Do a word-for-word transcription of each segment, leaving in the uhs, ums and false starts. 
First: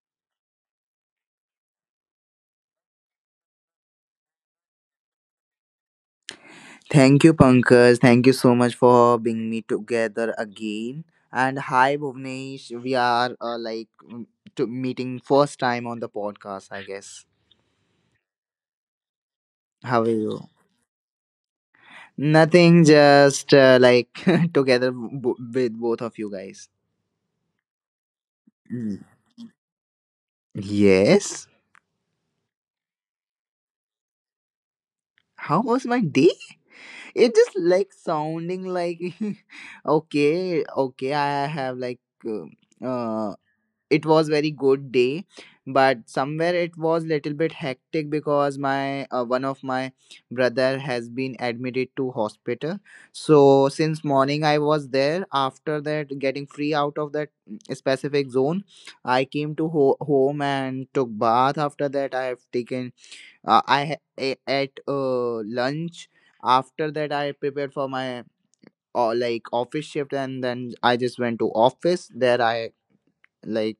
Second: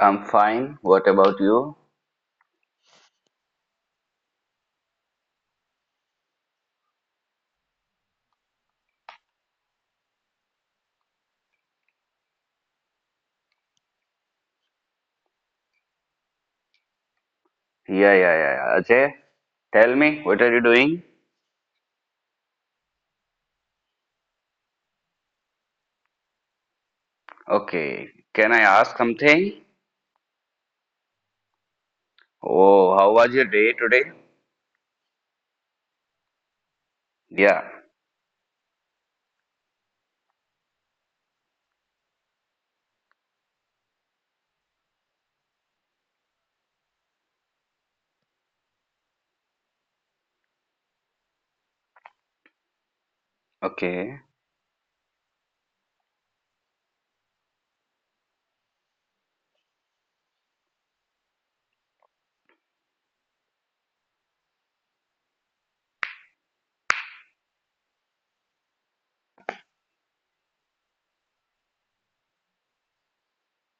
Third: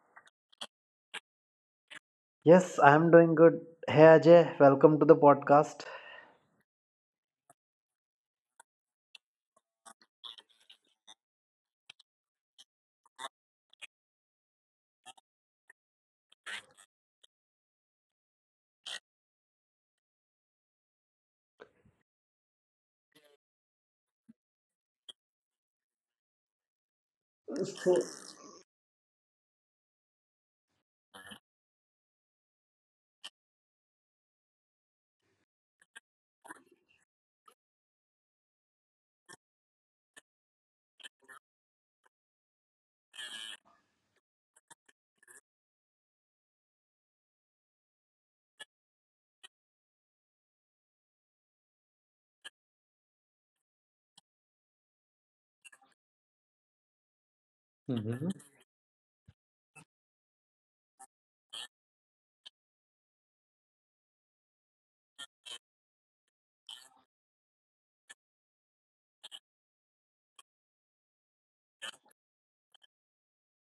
I'm fine. What about you? Yes, I'm doing good. Hey Ajay, welcome to the podcast. Thank you, Pankaj. Thank you so much for being me together again. And hi, Bhuvnesh. We are uh, like mm, to meeting first time on the podcast, I guess. Yeah, yeah, yeah. yeah. Ajay, tell How are me, what you? are you doing? Nothing, just uh, like together b- with both of you guys. Okay. Can I ask Mm. something? Yes. Oh, how was your day today? How was my day? It just Yeah. like sounding like okay, okay. I have like uh, uh, it was very good day, but somewhere it was little bit hectic because my uh, one of my brother has been admitted to hospital. So since Okay. morning I was there. After that, getting free out of that mm, Mhm. specific zone, I came to ho- home and took bath. After that, I have taken uh, I ha- a- ate uh, lunch. After that, I prepared for my uh, like office shift, and then I just went to office. There, i like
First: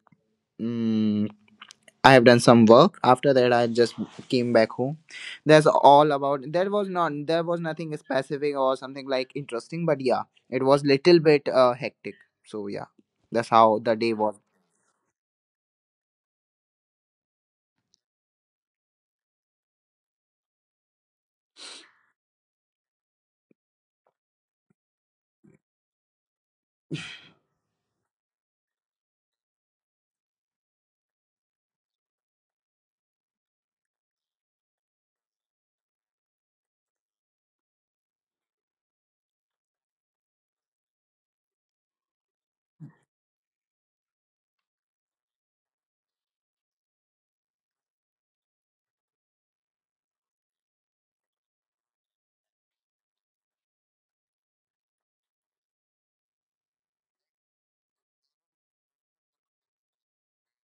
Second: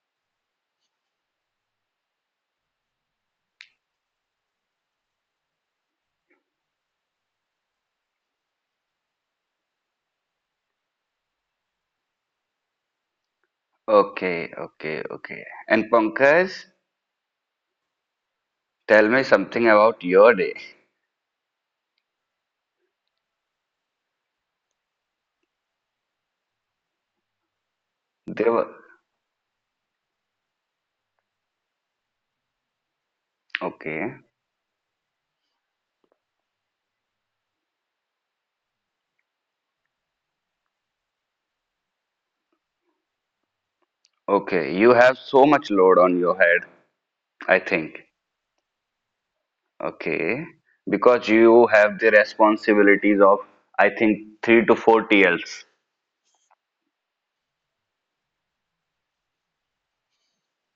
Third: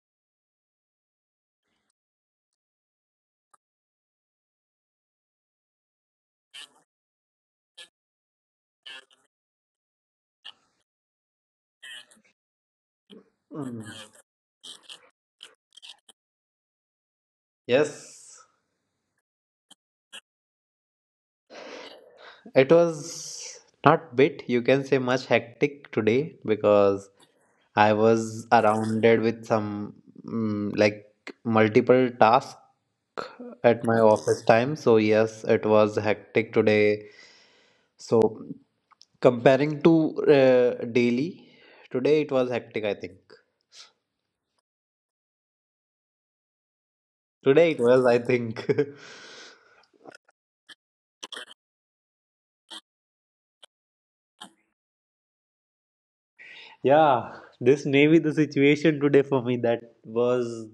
mm, I have done some work. After that, I just came back home. That's all about. There was not. There was nothing specific or something like interesting. But yeah, it was little bit uh, hectic. So yeah, that's how Mm. the day was. Okay, okay, okay. And Pankaj, Yes, tell me something about your day. it was not bit, you can say much hectic today because I was They were surrounded with some mm, like multiple tasks at my okay. office time. So yes, it was hectic today. So comparing to uh, daily, today it was hectic, I think. Okay, you have so much load on your head, I Today it was, think. I think. Okay, because you have the responsibilities of, I think, three to four T Ls. Yeah, this may be the situation today for me that was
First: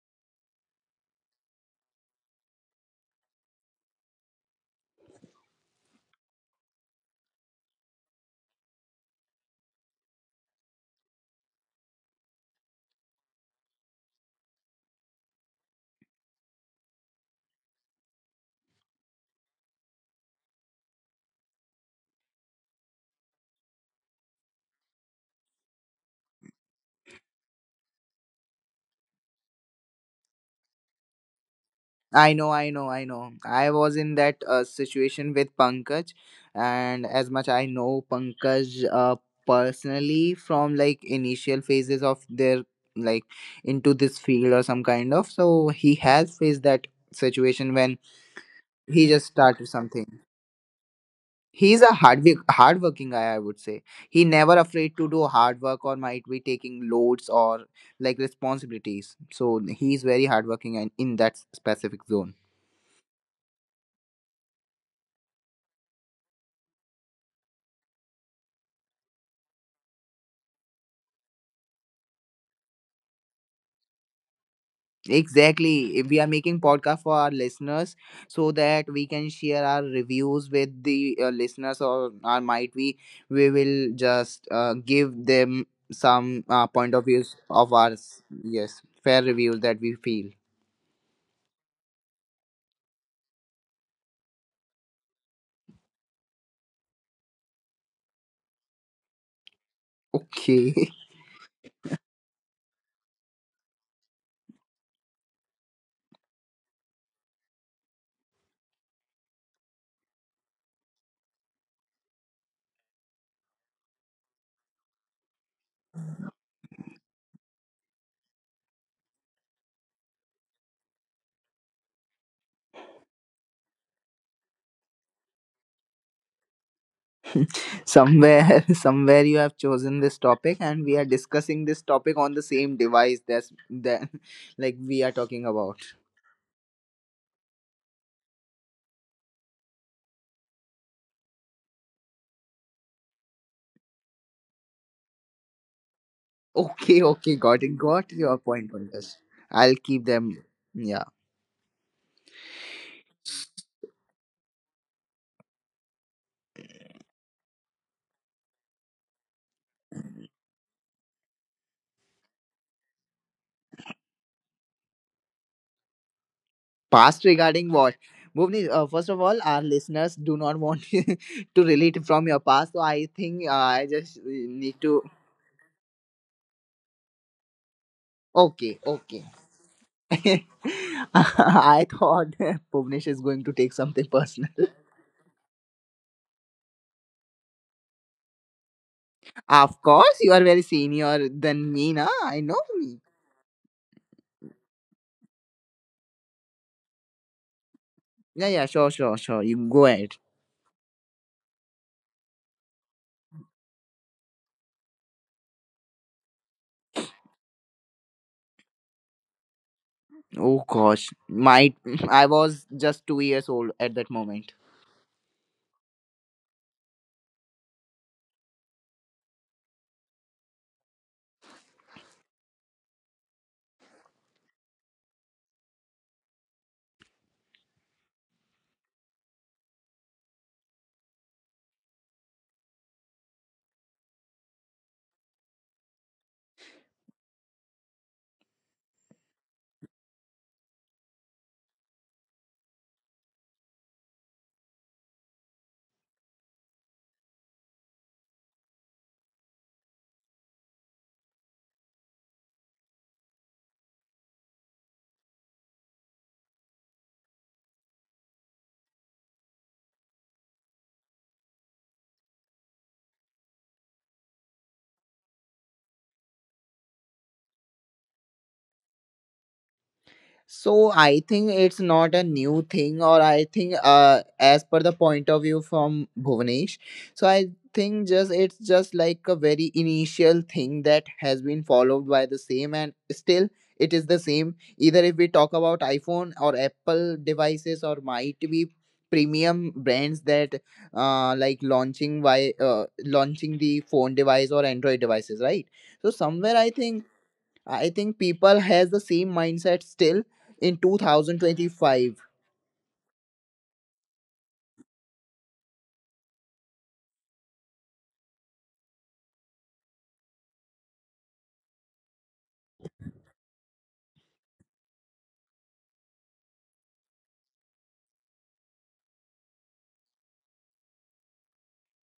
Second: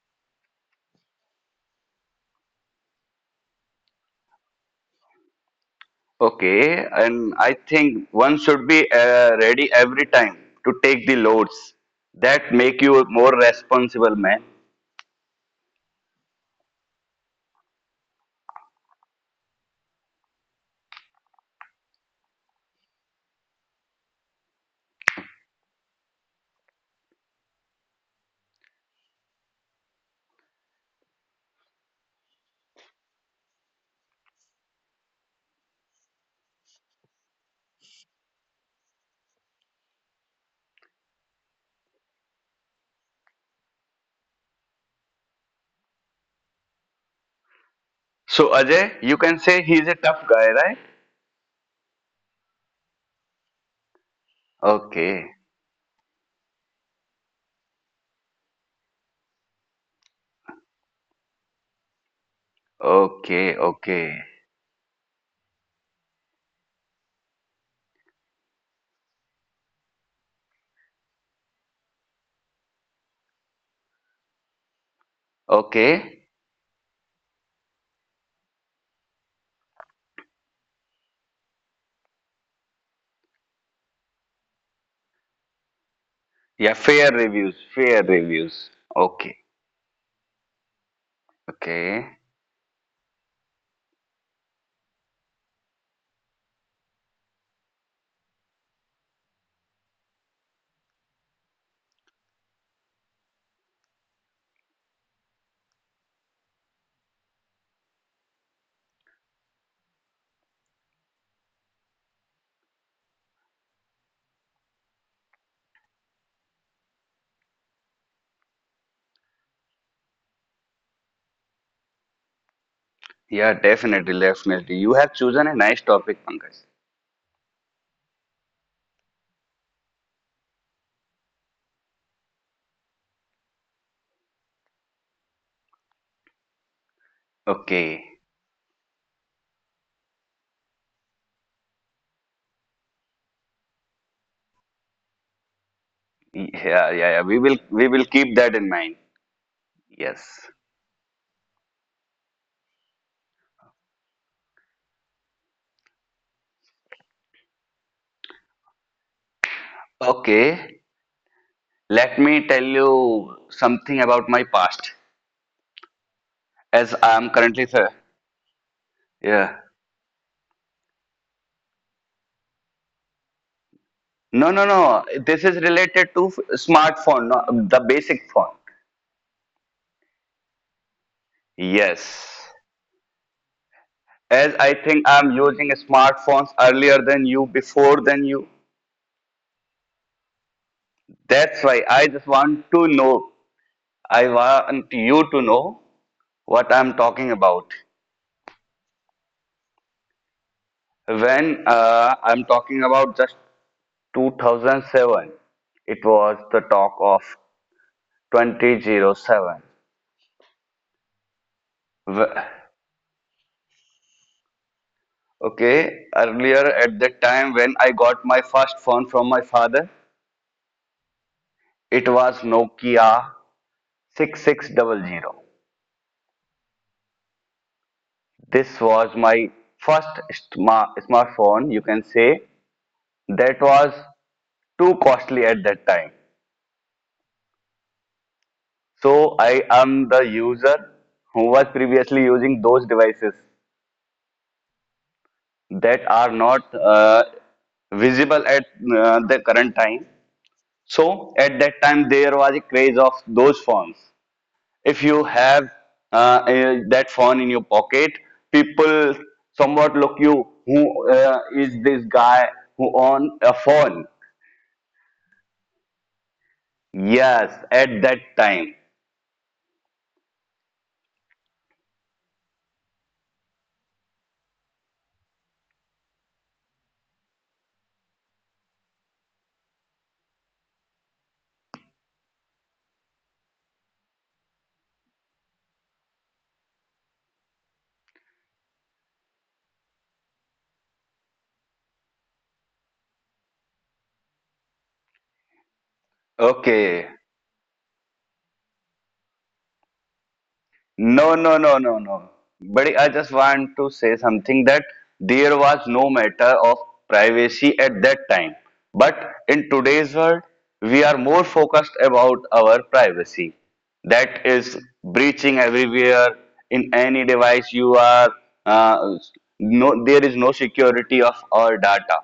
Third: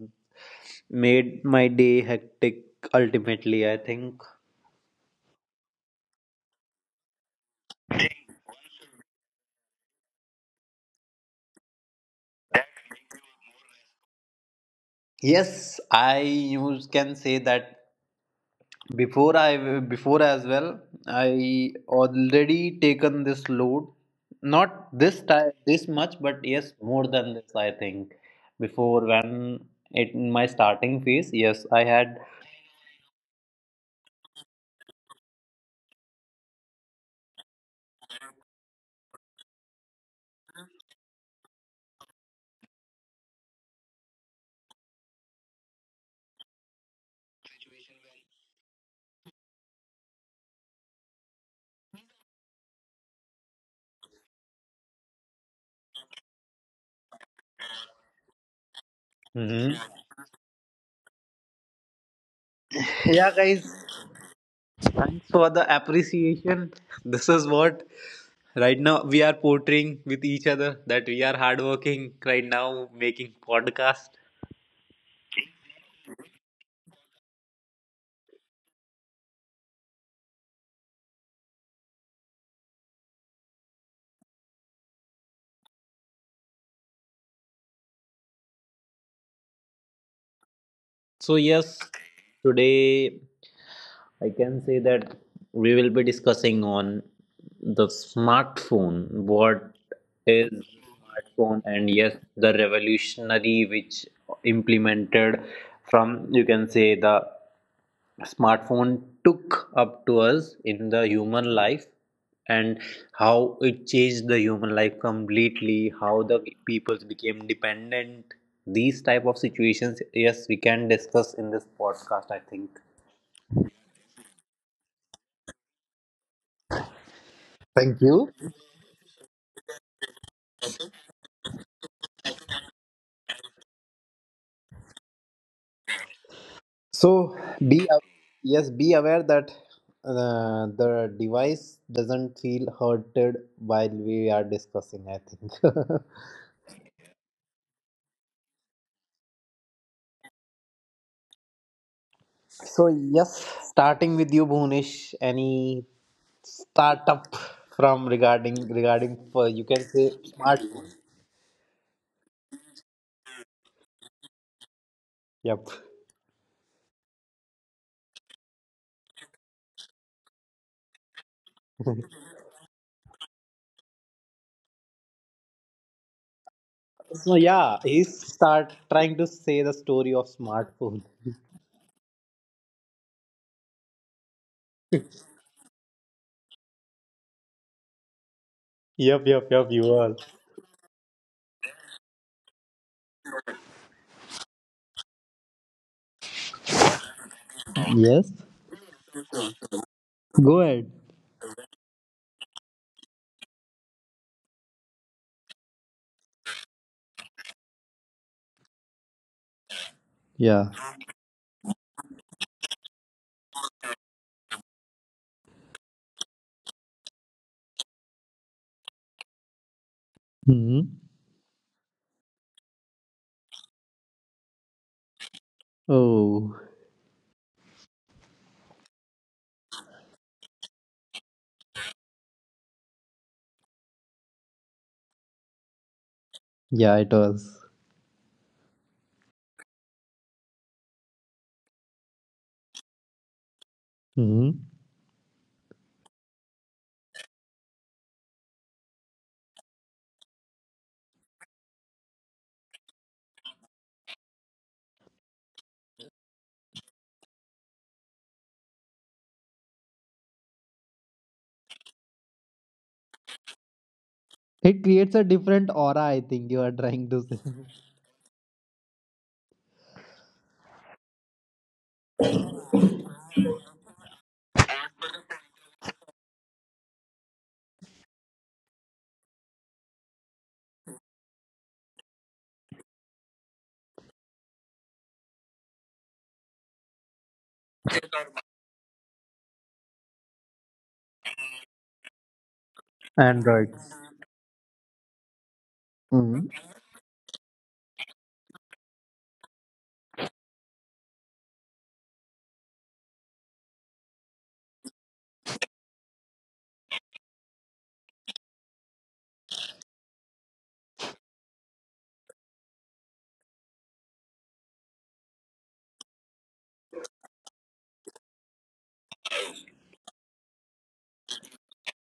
made my day hectic ultimately, I think. Okay, and I think one should be uh, ready every time to take the loads that make you a more responsible man. Yes, I use can say that before I before as well, I already taken this load. Not this time this much, but yes, more than this I think. Before when it in my starting phase, yes, I had. I know, I know, I know. I was in that uh, situation with Pankaj, and as much I know Pankaj uh, personally from like initial phases of their like into this field or some kind of. So he has faced that situation when So Ajay, he you just can say started he's a something. tough guy, right? He's a hard hard working guy, I would say. He never afraid to do Okay, hard work or might be taking loads or like responsibilities. So Mhm. he's very hard working and in that specific zone. Yeah, okay, guys, okay, thanks for the appreciation. This is what right now we are portraying with each other, that we are hardworking right now making podcast. Exactly. If we okay. are making podcast for our listeners so that we can share our reviews with the uh, listeners, or, or might we we will just uh, give them some uh, Yeah, point of fair views reviews, of fair ours. reviews. Yes, fair Okay, reviews that we feel So yes, okay. today I can say that we will be discussing on the smartphone, what is okay. smartphone, and yes, the revolutionary which implemented from, you can say, the smartphone took up to us in the human life, and how it changed the human life completely, how the peoples became dependent. These type of situations, yes, we can discuss in this podcast, I think. Yeah, definitely, definitely. You have chosen a nice topic, Pankaj. Thank you. Somewhere somewhere you have chosen this topic, and we are discussing this topic on the same device, that's that like we are talking about. So be a- Okay. yes, be aware that uh, the device doesn't feel hurted while we are discussing. I think. Yeah, yeah, Okay, yeah. We okay, will got it, we will got keep your that in point on mind. this. I'll keep Yes. them. Yeah. So yes, starting with you, Bhunesh. Any startup from regarding regarding for, you can say, Okay. smartphone. Let me tell you something about my past, Yep. as I Past am currently, regarding sir. what? Bhuvni, uh, first of all, Yeah. our listeners do not want to relate from your past, so I think uh, I just uh, No, no, need no. to. This is related to f- smartphone, So no, the yeah, he's basic phone. start Okay, trying to okay. say the story of smartphone. I thought Yes. Bhuvnesh is going to take something As personal. I think I'm using smartphones earlier than you, before than you. Yep, yep, yep. Of You are. course, you are very senior That's than why me, I na. just I want know to me. know. I want you to know what I'm talking about. Yes. Yeah, yeah, sure, sure, sure. You go ahead. Go ahead. When uh, I'm talking about just two thousand seven, it was the talk of twenty oh seven. Oh Yeah. gosh, my W- I was just two years old at that moment. Okay, earlier at that time when I got my first phone from my father, Hmm. it was Nokia six six zero zero. Oh, This was my first sma- smartphone, you can say. That was too costly at that time. yeah, it was. So I am the user who was previously using those devices that are not uh, visible at uh, the current time. So at that time there was a craze of those phones. If you have uh, a- that phone in your pocket, people somewhat look you, who uh, is this guy who on a phone? It creates a different aura, I think you are trying to say. Yes, at that time. So I think it's not a new thing, or I think uh, as per the point of view from Bhuvanesh. So I think just it's just like a very initial thing that has been followed by the same, and still it is the same. Either if we talk about iPhone or Apple devices, or might be premium brands that uh, like launching by uh, launching the Androids. phone device or Android devices, right? So Mhm. somewhere I Okay. think I think people has the same mindset still in No, no, no, no, twenty twenty-five. no. But I just want to say something that there was no matter of privacy at that time. But in today's world, we are more focused about our privacy. That is breaching everywhere in any device you are. Uh, no, there is no security of our data.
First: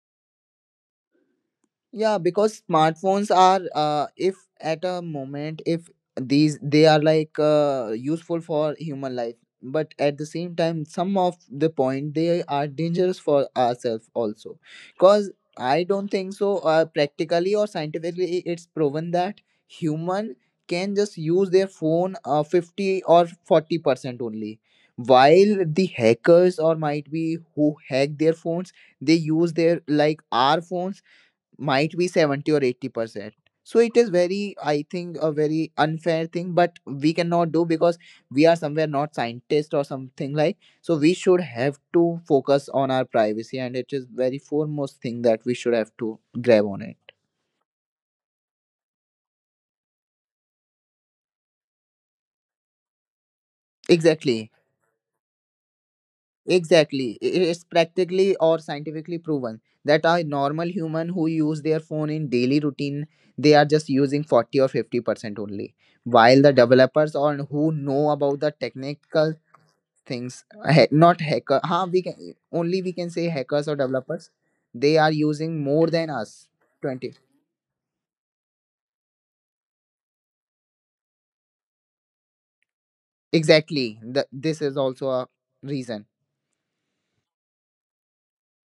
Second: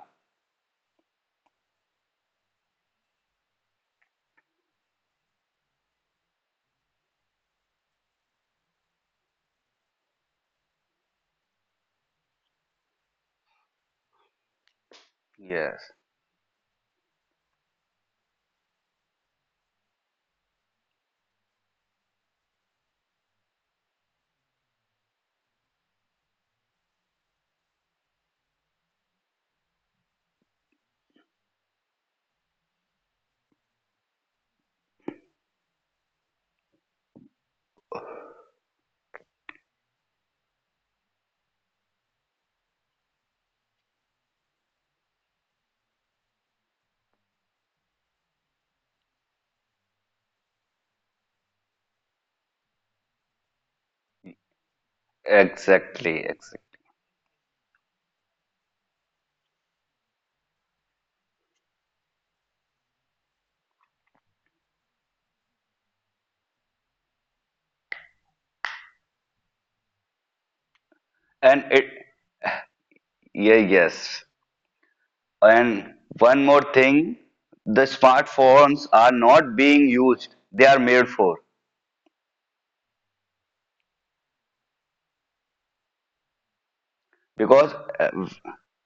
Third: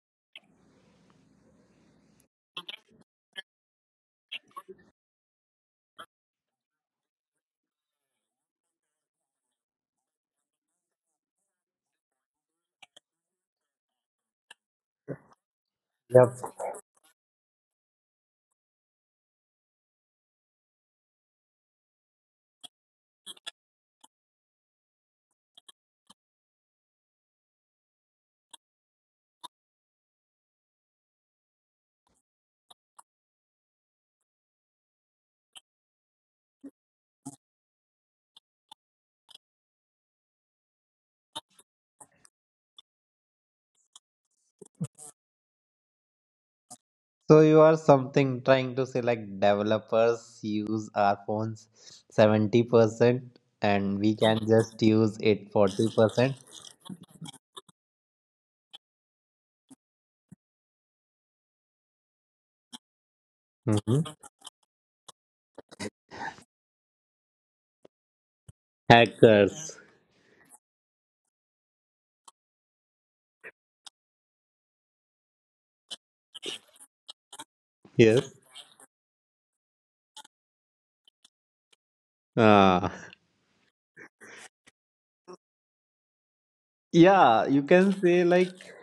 Yeah, because smartphones are, uh, if at a moment, if these they are like uh, useful for human life, but at the same time, some of the point they are dangerous for ourselves also. Because I Yes, don't think Yep. so. Uh, practically or scientifically, i- it's proven that human can just use their phone uh, fifty or forty percent only, while the hackers or might be who hack their phones, they use their like our phones might be seventy or eighty percent. So it is very, I think, a very unfair thing, but we cannot do because we are somewhere not scientists or something like. So we should have to focus on our privacy, and it is very foremost thing that we should have to grab on it. So you are something trying to say like developers use our phones seventy percent and we can Exactly, just use it exactly, forty percent. exactly. exactly. I- It's practically or scientifically proven that a normal human who use their phone in daily routine, they are just Mhm. using forty or fifty percent only, while the developers or who know about the technical Hackers. things uh, ha- not And hacker, it, huh, we can only we can say yeah, hackers or yes. developers. They are using more And than one us more thing, twenty, the Yes. smartphones are not being used. They are made for. Ah. exactly. The, this is also a reason. Yeah, you Because, can uh, say like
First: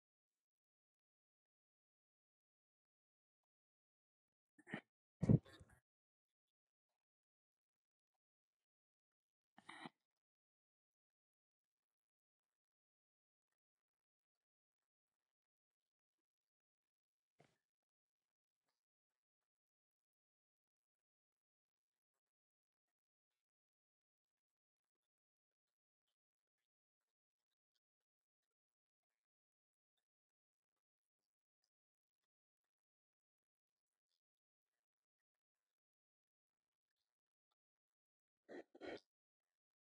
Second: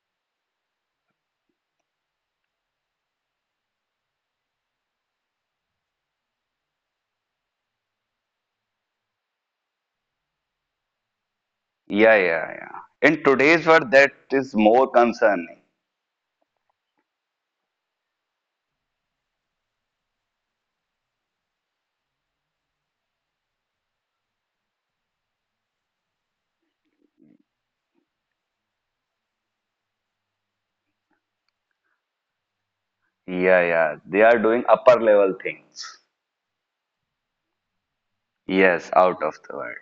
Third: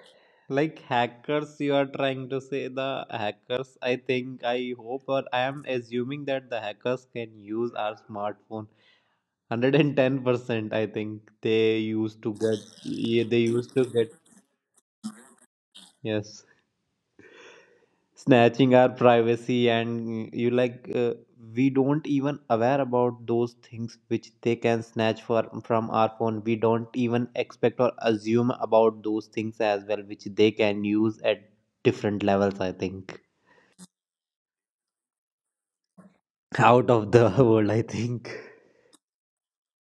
like hackers, you are trying to say the hackers, I think, I hope, or I am assuming that the hackers can use our smartphone one hundred ten percent, I think. They yeah, used to yeah, get, yeah. yeah, In they today's used to world, get, that is more concerning. yes, snatching our privacy. And you like, uh, we don't even aware about those things which they can snatch for from our phone. We don't even expect or assume about those things as well, which they can use at different levels, I think. Yeah, yeah. They are doing upper level things. Out of the world, I think. Yes, out of the world.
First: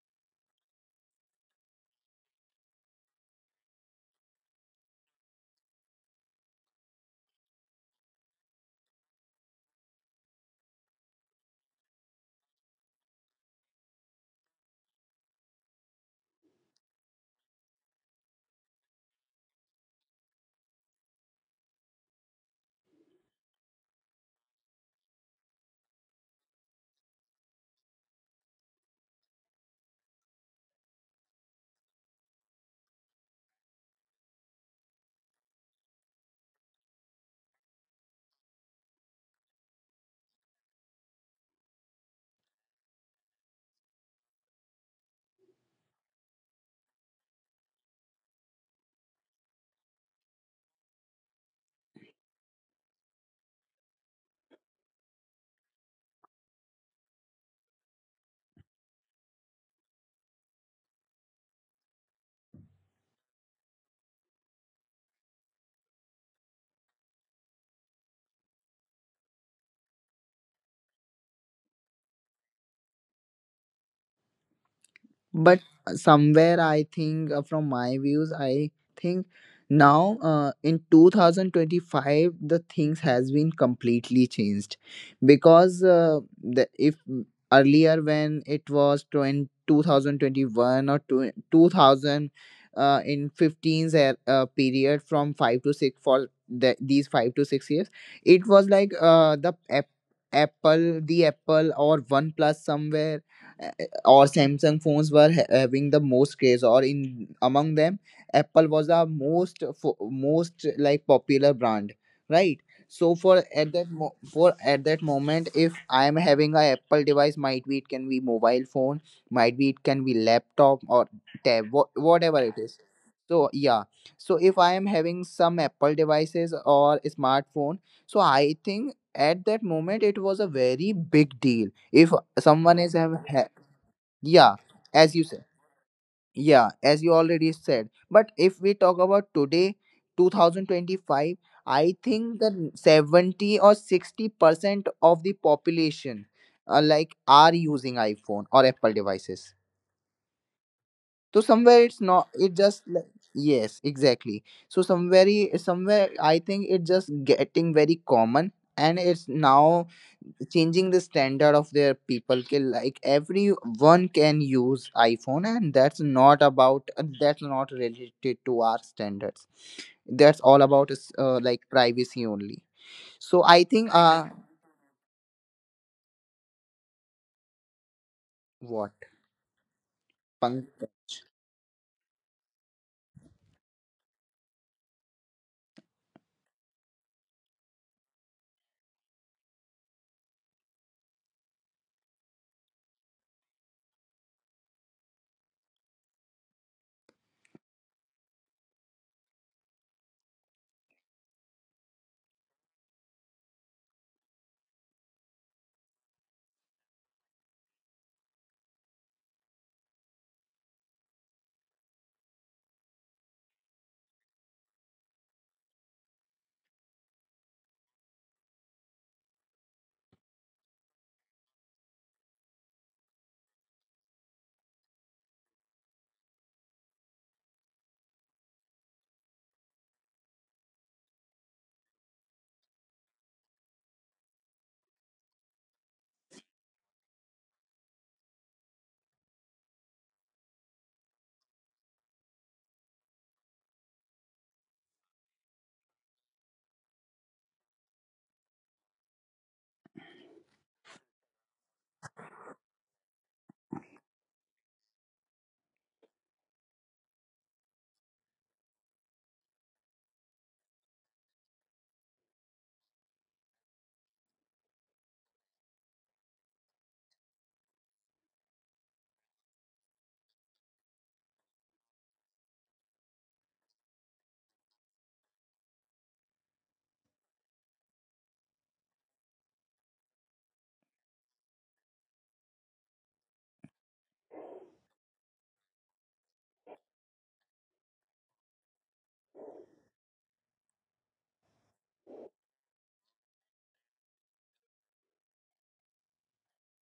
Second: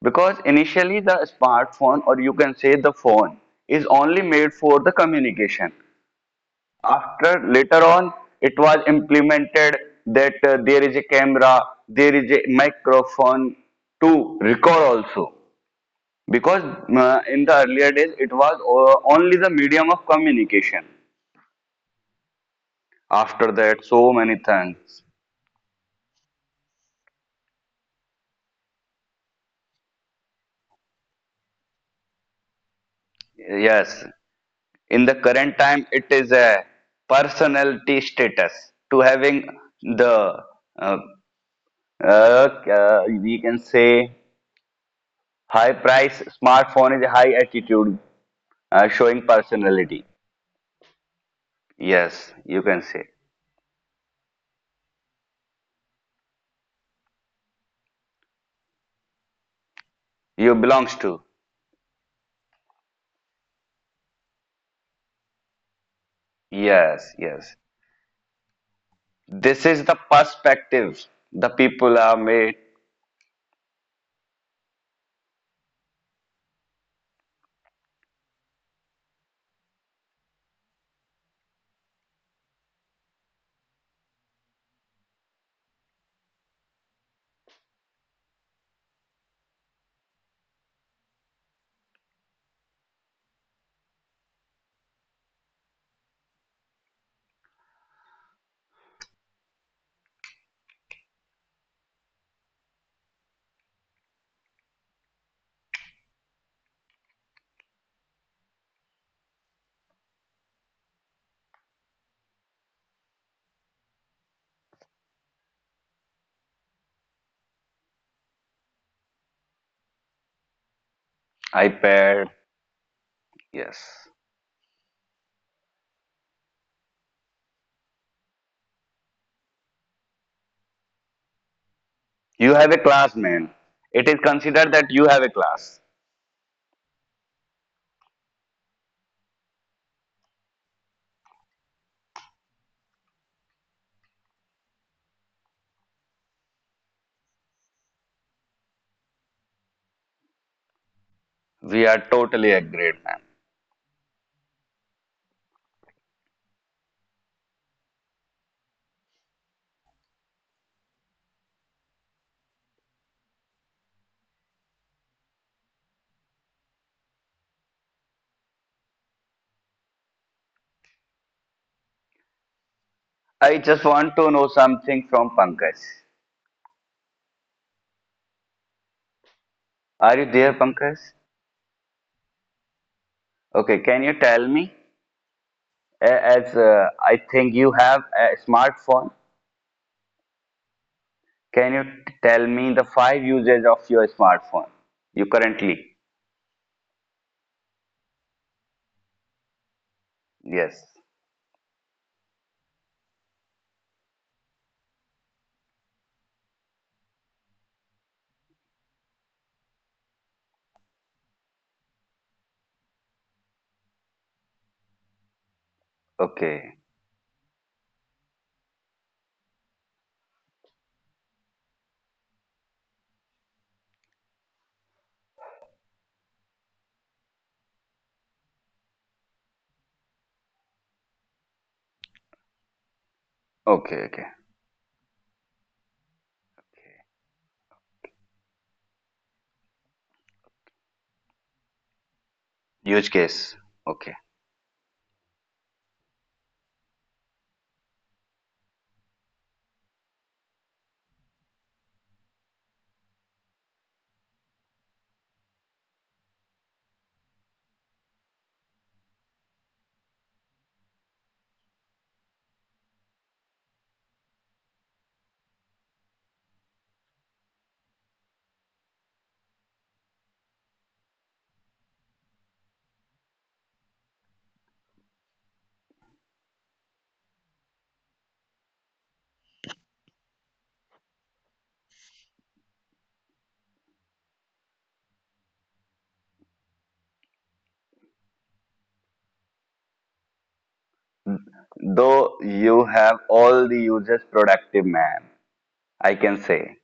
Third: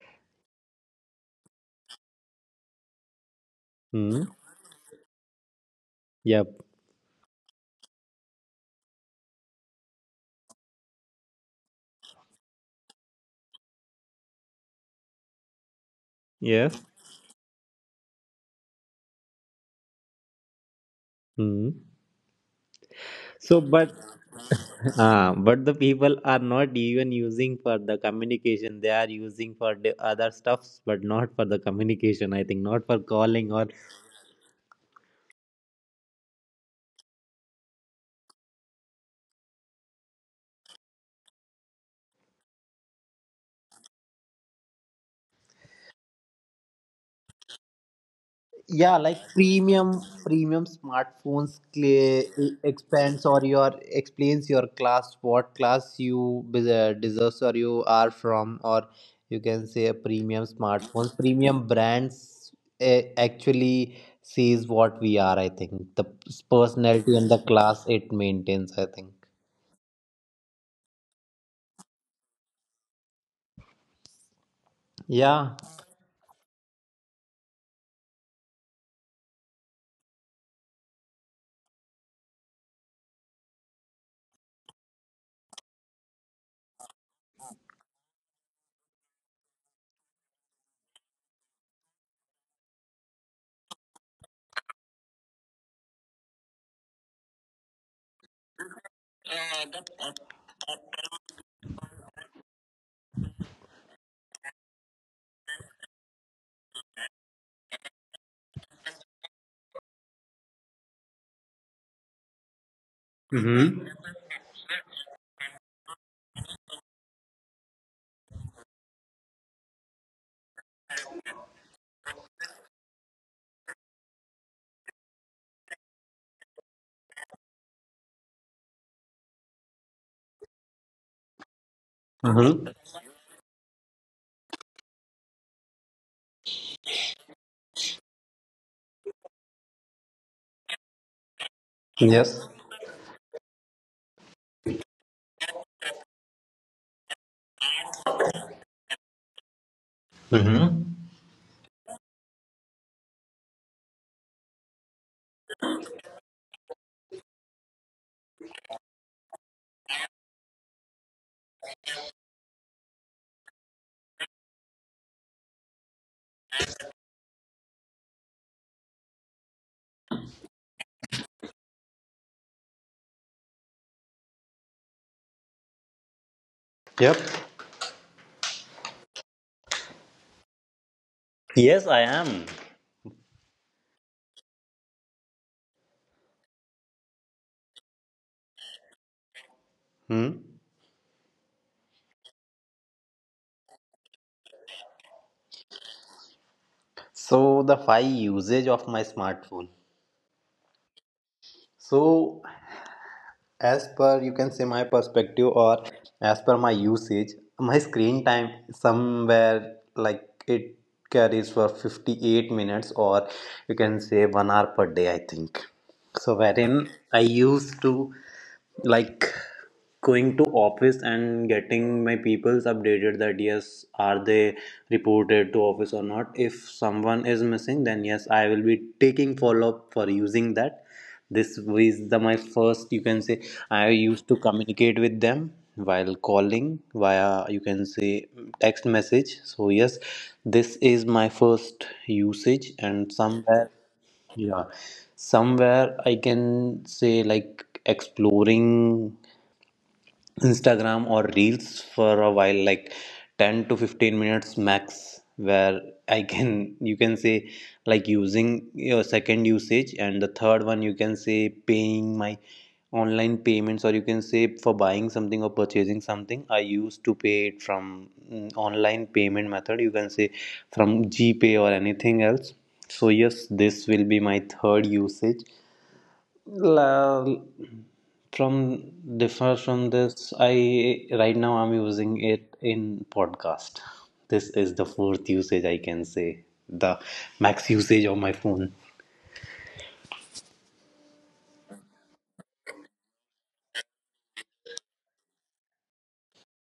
Because initially the smartphone, or you can say the phone, is only Hmm. made for the communication. Yep. After later on, it was implemented that uh, there is a camera, there is a microphone to record also. Because Yes. uh, in the earlier days, it was uh, only the medium of communication. Hmm. After So, that, but so many things. ah, but the people are not even using for the communication. They are using for the other stuffs, but not for the communication. I think not for calling or Yes, in the current time, it is a personality status to having the uh, uh, uh, we can say high price smartphone is a high attitude. Uh, yeah, like Showing premium personality. premium smartphones clear, Yes, you can say. expands or your explains your class, what class you bes- deserves or you are from, or you can say a premium You belongs smartphones, to. premium brands. Eh, actually sees what we are. I think the Yes, personality and the yes. class it maintains. I think. This is the perspective. The people are made. Yeah. But somewhere I think uh, from my views, I think now uh, in twenty twenty-five the things has been completely changed. Because uh, the, if earlier when it was twenty two thousand twenty-one or two 2000, uh, in fifteens, er- uh, period from five to six, for the, these five to six years, it was like uh, the app, apple, the apple or one plus somewhere, or Samsung phones were ha- having the most craze, or in among them, Apple was the most fo- most like popular brand, right? So for at that Mm-hmm. mo- for at that moment, if I am having a Apple device, might be it can be mobile phone, might be it can be laptop or tab, wha- whatever it is. iPad. So yeah, so if Yes. I am having some Apple devices or smartphone, so I think at that moment it was a very big deal if Mm-hmm. someone You is have a have, class, man. It is yeah, considered as that you you said. have a class. Yeah, as you already said. But if we talk about today, two thousand twenty-five, I think that Yes. seventy or sixty percent of the population uh, like are using iPhone or Apple devices. Mm-hmm. So somewhere We it's are not it totally just like, agreed, man. yes, exactly. So somewhere i- somewhere I think it's just getting very common, and it's now changing the standard of their people, ki like everyone can use iPhone, and that's not about that's not related to our standards. That's all about is uh, like privacy only. So I I just think want uh to know something from Pankaj. Yep. Are you what there, Pankaj? Yes, I am. Okay, can you tell me? A- As uh, I think you have a smartphone. Hmm. Can you tell me the five uses of your smartphone? You currently? So the five usage of my smartphone. Yes. So as per, you can say, my perspective, or as per my usage, my screen time somewhere like it carries for fifty-eight minutes, or you can say one hour per day, I think. So Okay. wherein I used to like going to office and getting my peoples updated, that yes, are they reported to office or not. If someone is missing, then yes, I will be taking follow up for using that. This is the my first, you can say, Okay. I Okay. used to communicate with them while calling via, you can say, text message. So yes, this is my first usage. Use And case. somewhere, Okay. yeah, somewhere I can say like exploring Instagram or Reels for a while, like ten to fifteen minutes max, where I can, you can say, like using your second usage. And the third one, you can say, paying my online payments, or you can say, for buying something or purchasing something. I used to pay it from mm, online payment method, you can say, from GPay or anything else. So yes, this will be my third usage. La- from differ from this, I right now I'm using it in podcast. This is the fourth usage I can say, the max usage of my phone. Though you have all the uses productive man, I can say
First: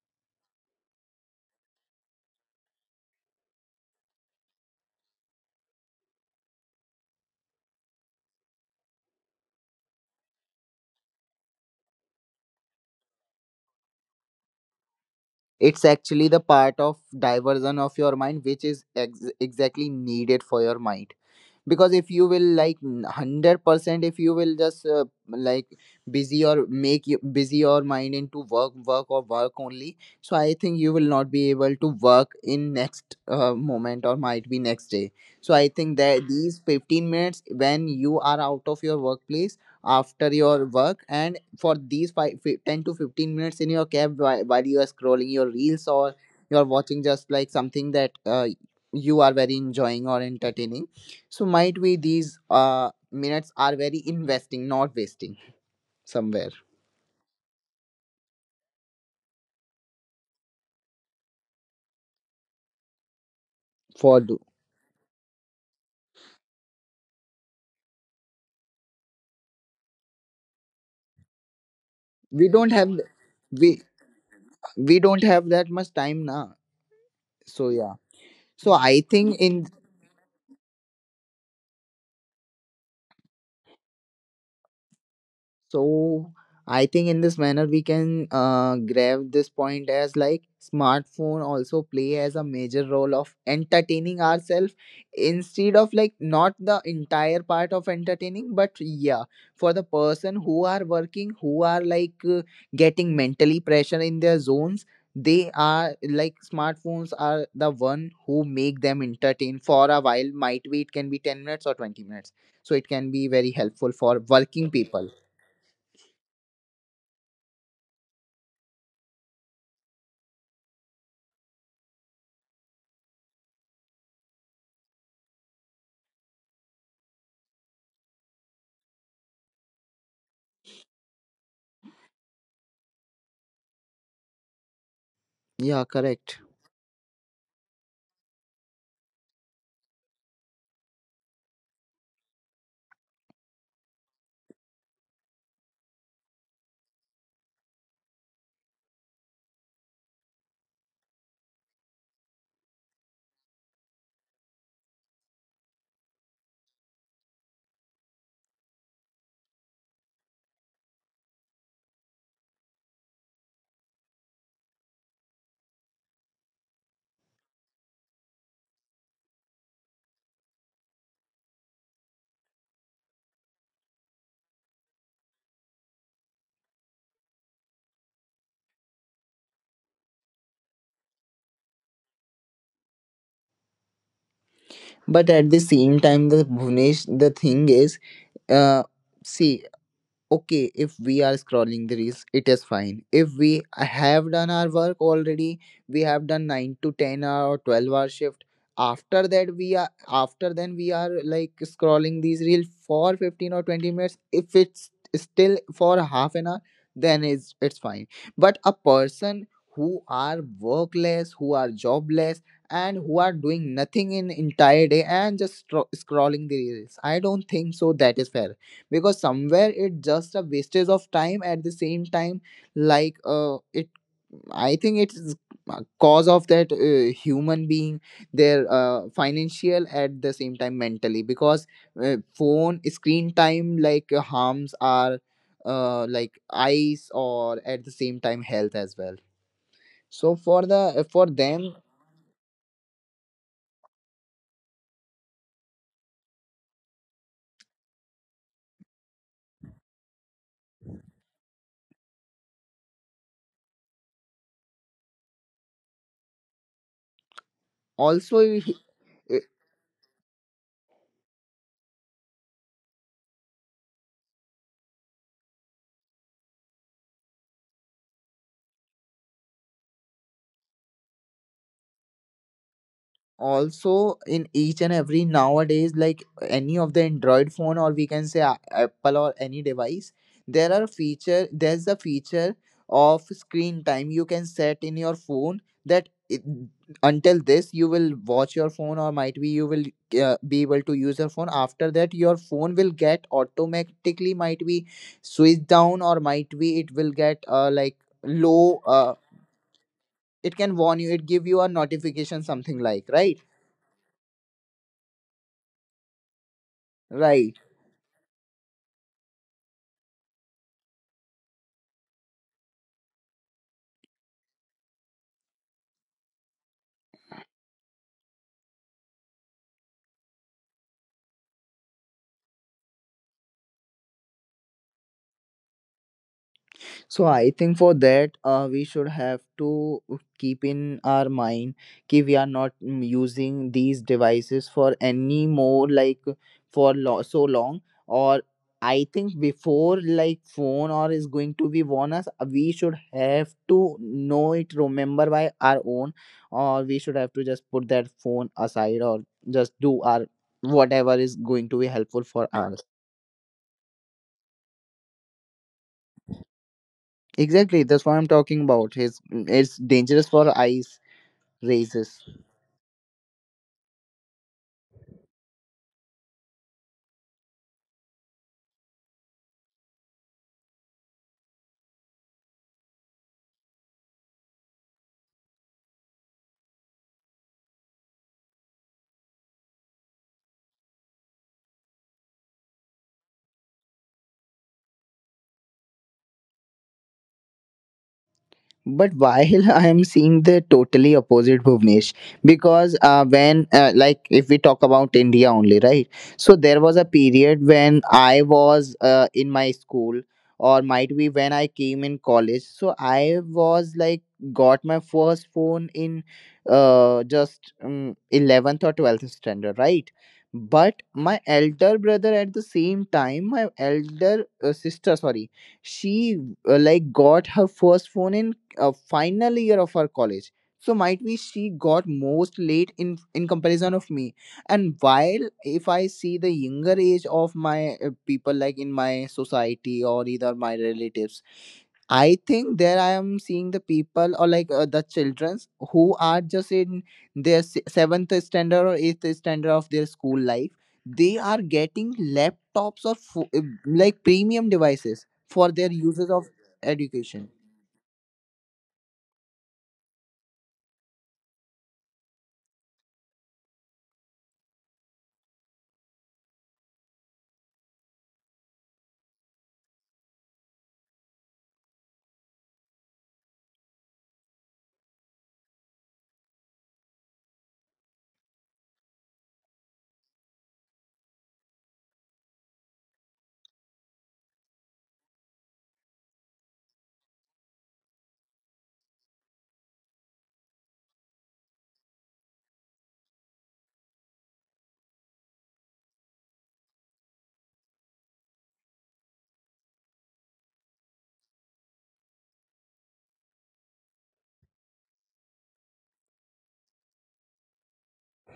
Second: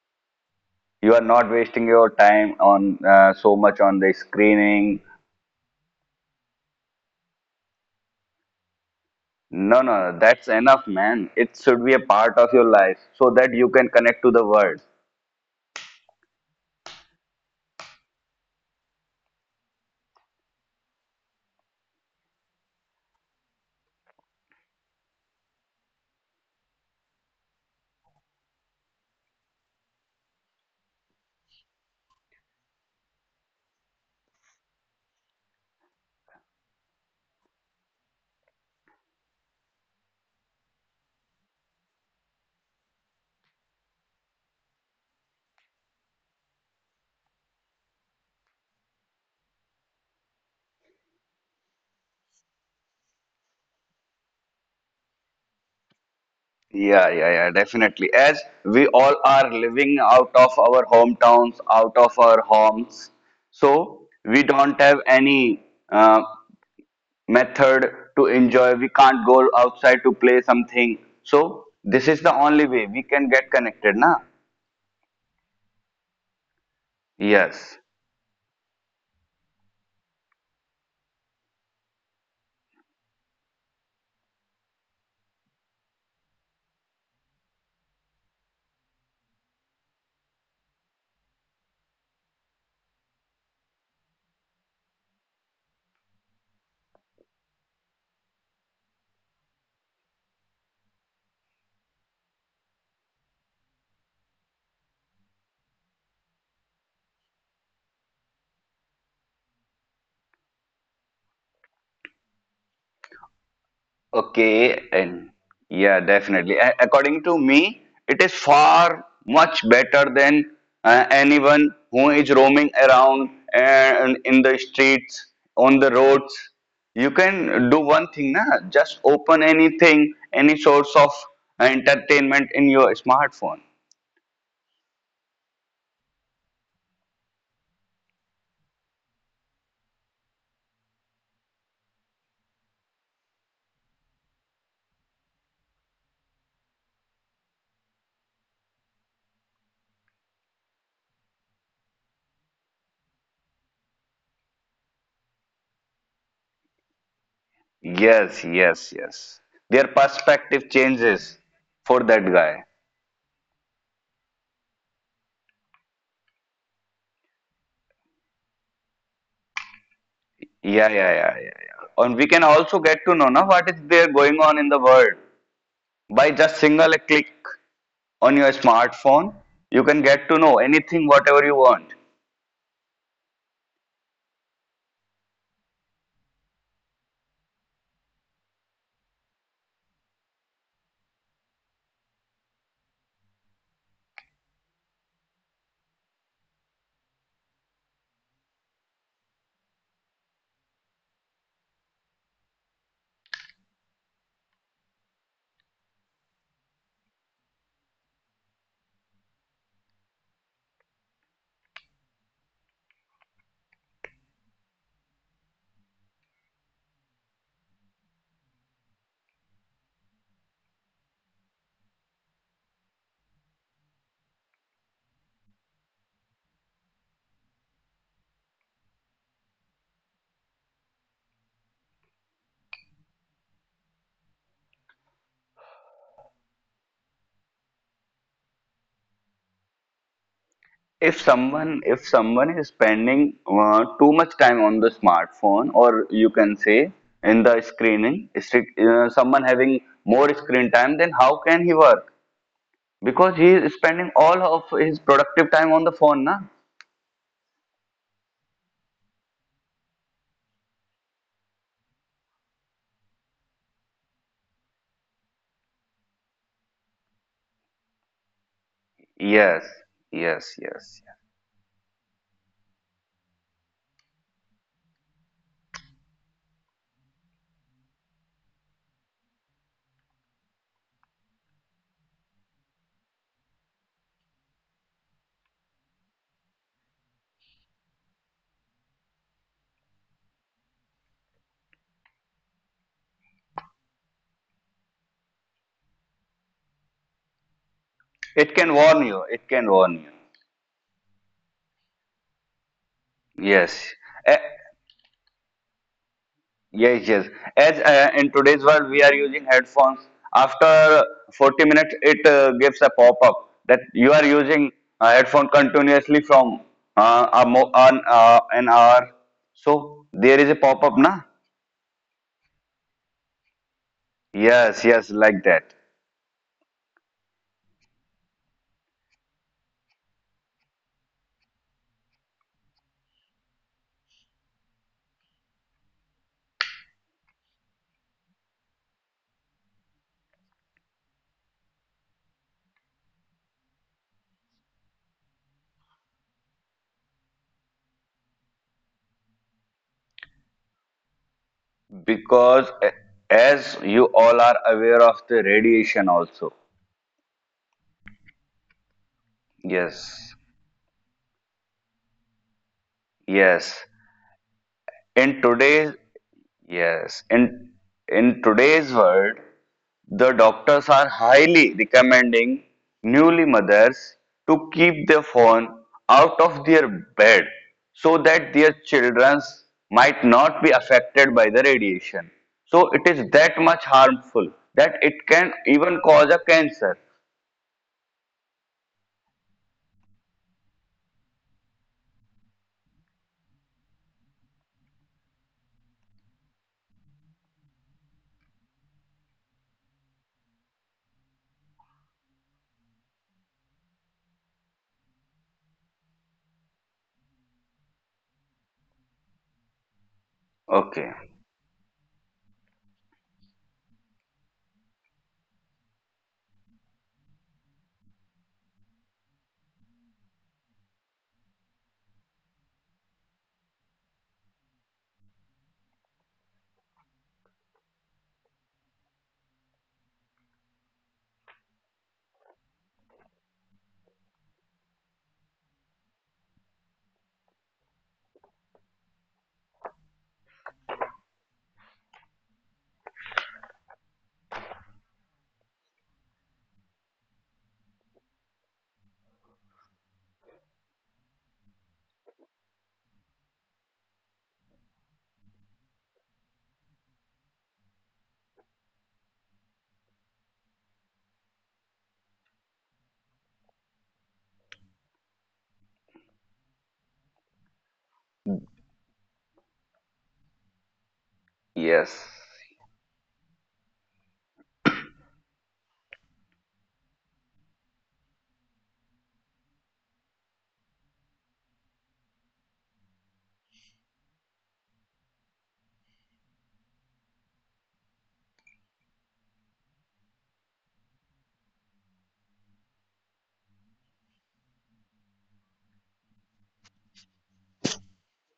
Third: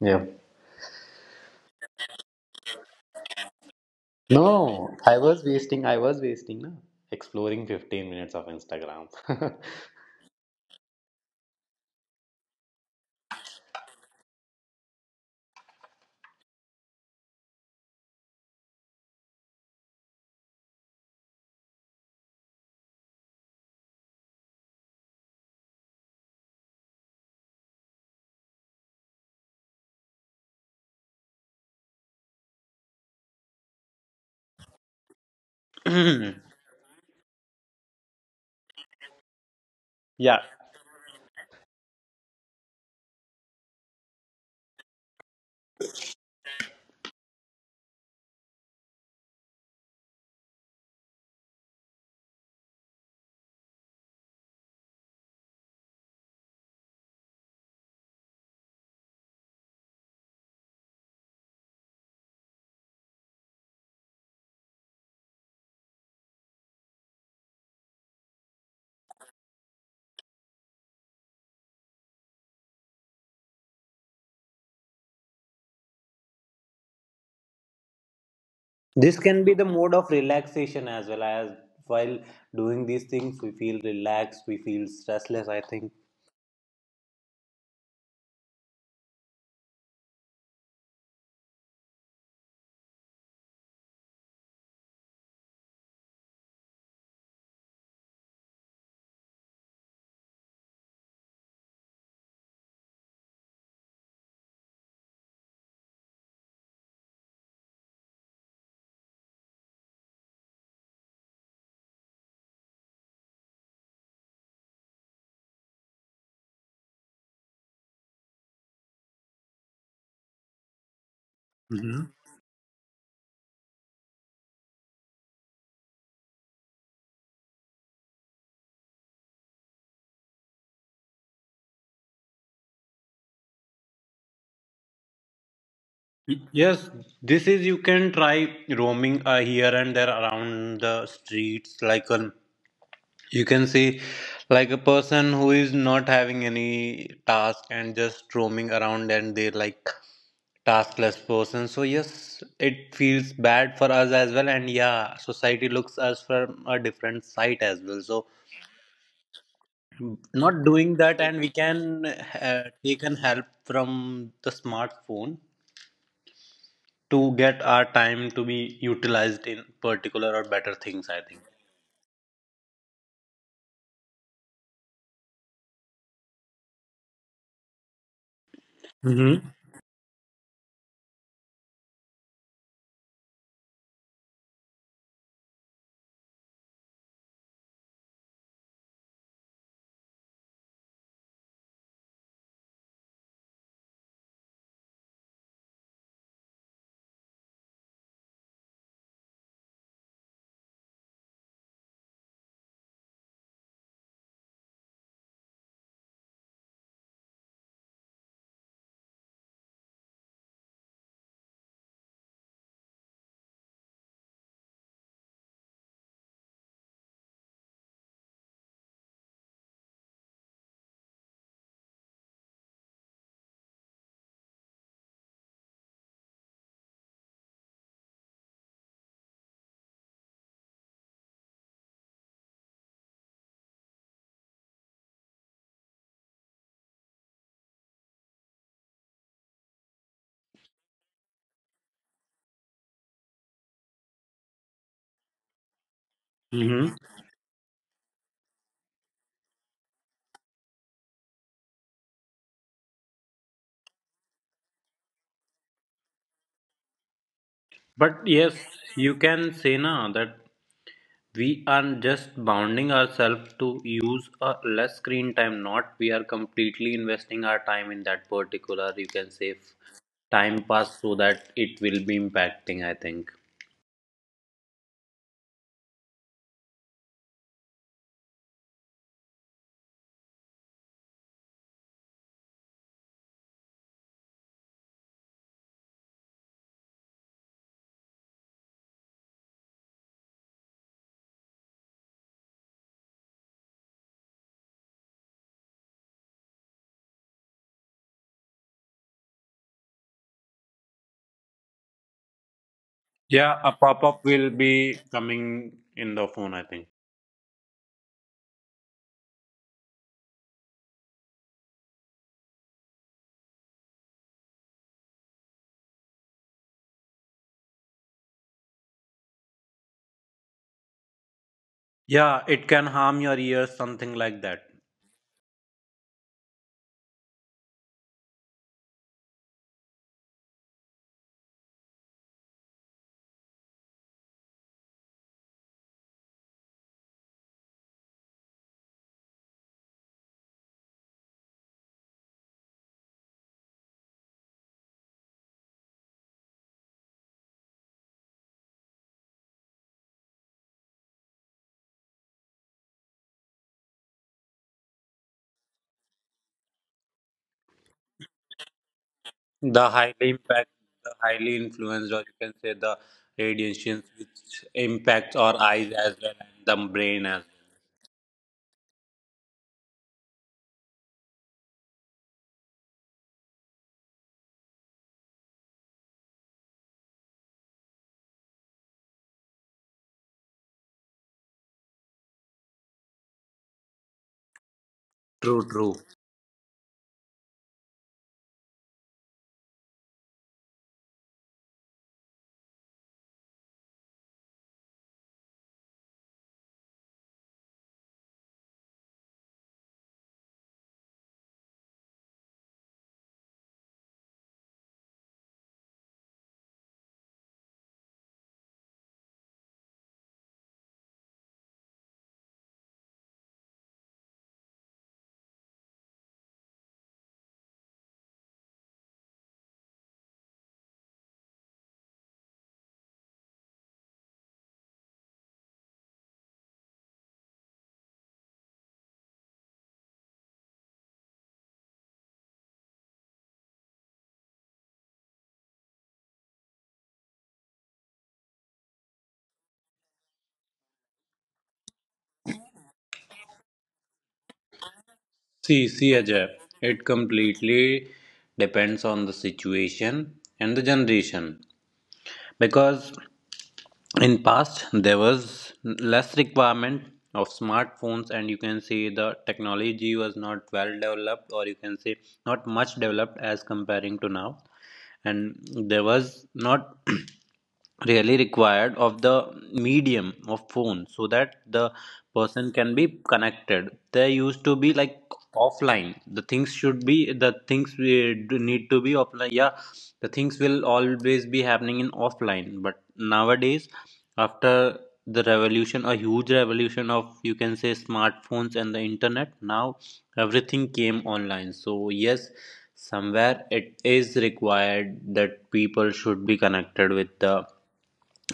Yeah. you are not wasting your time on uh, so much on the No, screening. I was wasting, I was wasting, no, exploring fifteen minutes of Instagram. No, no, that's enough, man. It should be a part of your life so that you can connect to the world. It's actually the part of diversion of your mind, which is ex- exactly needed for your mind. Because if you will like one hundred percent, if you will just uh, like busy or make you busy your mind into work, work or work only, so I think you will not be able to work in next uh, moment or might be next day. So I think that these fifteen minutes when you are out of your workplace, after Yeah, your work, and for these five, fi ten to fifteen minutes in your cab, while, while you are scrolling your reels, or you're watching just like something that uh, you are very enjoying or entertaining. So might be these uh minutes are very investing, not wasting somewhere Yeah, yeah, yeah, definitely. As we all are living out of our hometowns, out of our homes, so for do. we don't have any uh, method to enjoy. We can't go outside to play something. So this is the We only don't way have we can get we connected, na? we don't have that much time now. So Yes. yeah. So I this can think be the in mode of relaxation as well as while doing these things, we feel relaxed, we feel stressless, I think. So I think in this manner we can uh, grab this point, as like smartphone also play as a major role of entertaining ourselves, instead of like not the entire part of entertaining, but yeah, for the person who are working, who are like uh, getting mentally pressure in their zones, they are like smartphones are the one who make them entertain for a while, might be it can be ten minutes or twenty minutes. So it can be very helpful for working Okay, people. and yeah, definitely. A- according to me, it is far much better than uh, anyone who is roaming around and in the streets, on the roads. You can do one thing, na? Just open anything, any source of entertainment in your smartphone. Yeah, correct. Yes, this is you can try roaming uh, here and there around the streets. Like um, you can see, like a person who is not having any task and just roaming around, and they like taskless person. So yes, it feels bad for us as well, and yeah, society looks us from a different side as well. So Yes, yes, yes. Their not perspective doing that, and changes we can for that guy. uh, take an help from the smartphone to get our time to be utilized in particular or better Yeah, yeah, things, I yeah, think. yeah, yeah. And we can also get to know now what is there going on in the world, by just single click on your smartphone. Mm-hmm. You can get to know anything whatever you want. But at the same time, the Bhunesh, the thing is, uh, see, okay, if we are scrolling the reels, it is fine. If we have done our work already, we have done nine to ten hour or twelve hour shift, after that we are after then we are like scrolling these reels for fifteen or twenty minutes, if it's still for half an hour, then it's it's fine. But a person who are workless, who are jobless, and who are doing nothing in entire day and just stro- scrolling the reels, I don't think so that is fair. Because somewhere it's just a wastage of time. At the same time, like uh it I think it's a cause of that uh, human being, their uh, financial, at the same time mentally, because uh, phone screen time like uh, harms are uh, like eyes or at the same time health as well. So for the if for them. someone if someone is spending uh, too much time on the smartphone, or you can say Mm-hmm. in the screening, uh, someone having more screen time, then how can he work? Because he is spending all of his productive time on the phone, na. But Also, yes, he- you eh, can say now that we are just bounding ourselves to use a less screen time, not we are completely investing our time in that particular, you can say, yes f- yes time pass, yes so yes. that it will be impacting, I think. also in each and every nowadays, like any of the Android phone, or we can say a- Apple or any device, there are feature there's a feature of screen time. You can set in your phone that it, until this you will watch your phone, or might be you will uh, be able to use your phone, after that your phone will get automatically, might be, switched down, or might be it will get uh, like it can low, warn uh, you it can warn it can warn you, it give you a notification something like, right? you Yeah, a yes. pop up A- will be coming in the phone, I think. Yes, yes. Right. As uh, in today's world, we are using headphones. After forty minutes, it uh, gives a pop up that you are using a headphone continuously from uh, a mo- an, uh, an hour. So there is a pop up, na? Yeah, it can harm your ears, something like that. Yes, yes, like that. So I think for that, uh, we should have to keep in our mind कि we are not mm, using these devices for any more, like for lo- so long. Or I think before like phone or is going to be warn us, we should have to know it, remember by our own, or we should have to just put that phone aside or just do our whatever is going to be helpful for Because us. a- as you all are aware of the radiation also. Exactly, that's what I'm talking about. It's it's The highly dangerous Yes, for impact, eyes. the highly influenced, or Raises. you can say, the yes. radiations which impacts In our eyes today's as well and the brain yes, as well. in in today's world, the doctors are highly recommending newly mothers to keep their phone out of their bed so that their children might not be affected by the radiation. So it is that much harmful that it can True, true. even cause a cancer. But while I am seeing the totally opposite, Bhuvnesh, because uh, when, uh, like, if we talk about India only, right? So there was a period when I was uh, in my school, or might be when I came in college. So I was like, got my first phone in uh, just um, eleventh or twelfth standard, right? But Okay. my elder brother at the same time, my elder uh, sister, sorry, she uh, like got her first phone in uh, final year of her college. So might be she got most late in in comparison of me. And while if I see the younger age of my uh, people like in my society or either my relatives, I think there I am seeing the people or like uh, the childrens who are just in their se- seventh standard or eighth standard of their school life. They are getting laptops or fo- uh, like premium devices for See, their see uses of Ajay, it education. completely depends on the situation and the generation, because in past there was less requirement of smartphones, and you can say the technology was not well developed, or you can say not much developed as comparing to now. And there was not really required of the medium of phone, so that the Yes. person can be connected. There used to be like offline, the things should be, the things we do need to be offline. Yeah, the things will always be happening in offline. But nowadays, after the revolution, a huge revolution of, you can say, smartphones and the internet, now everything came online. So yes, somewhere it is required that people should be connected with the,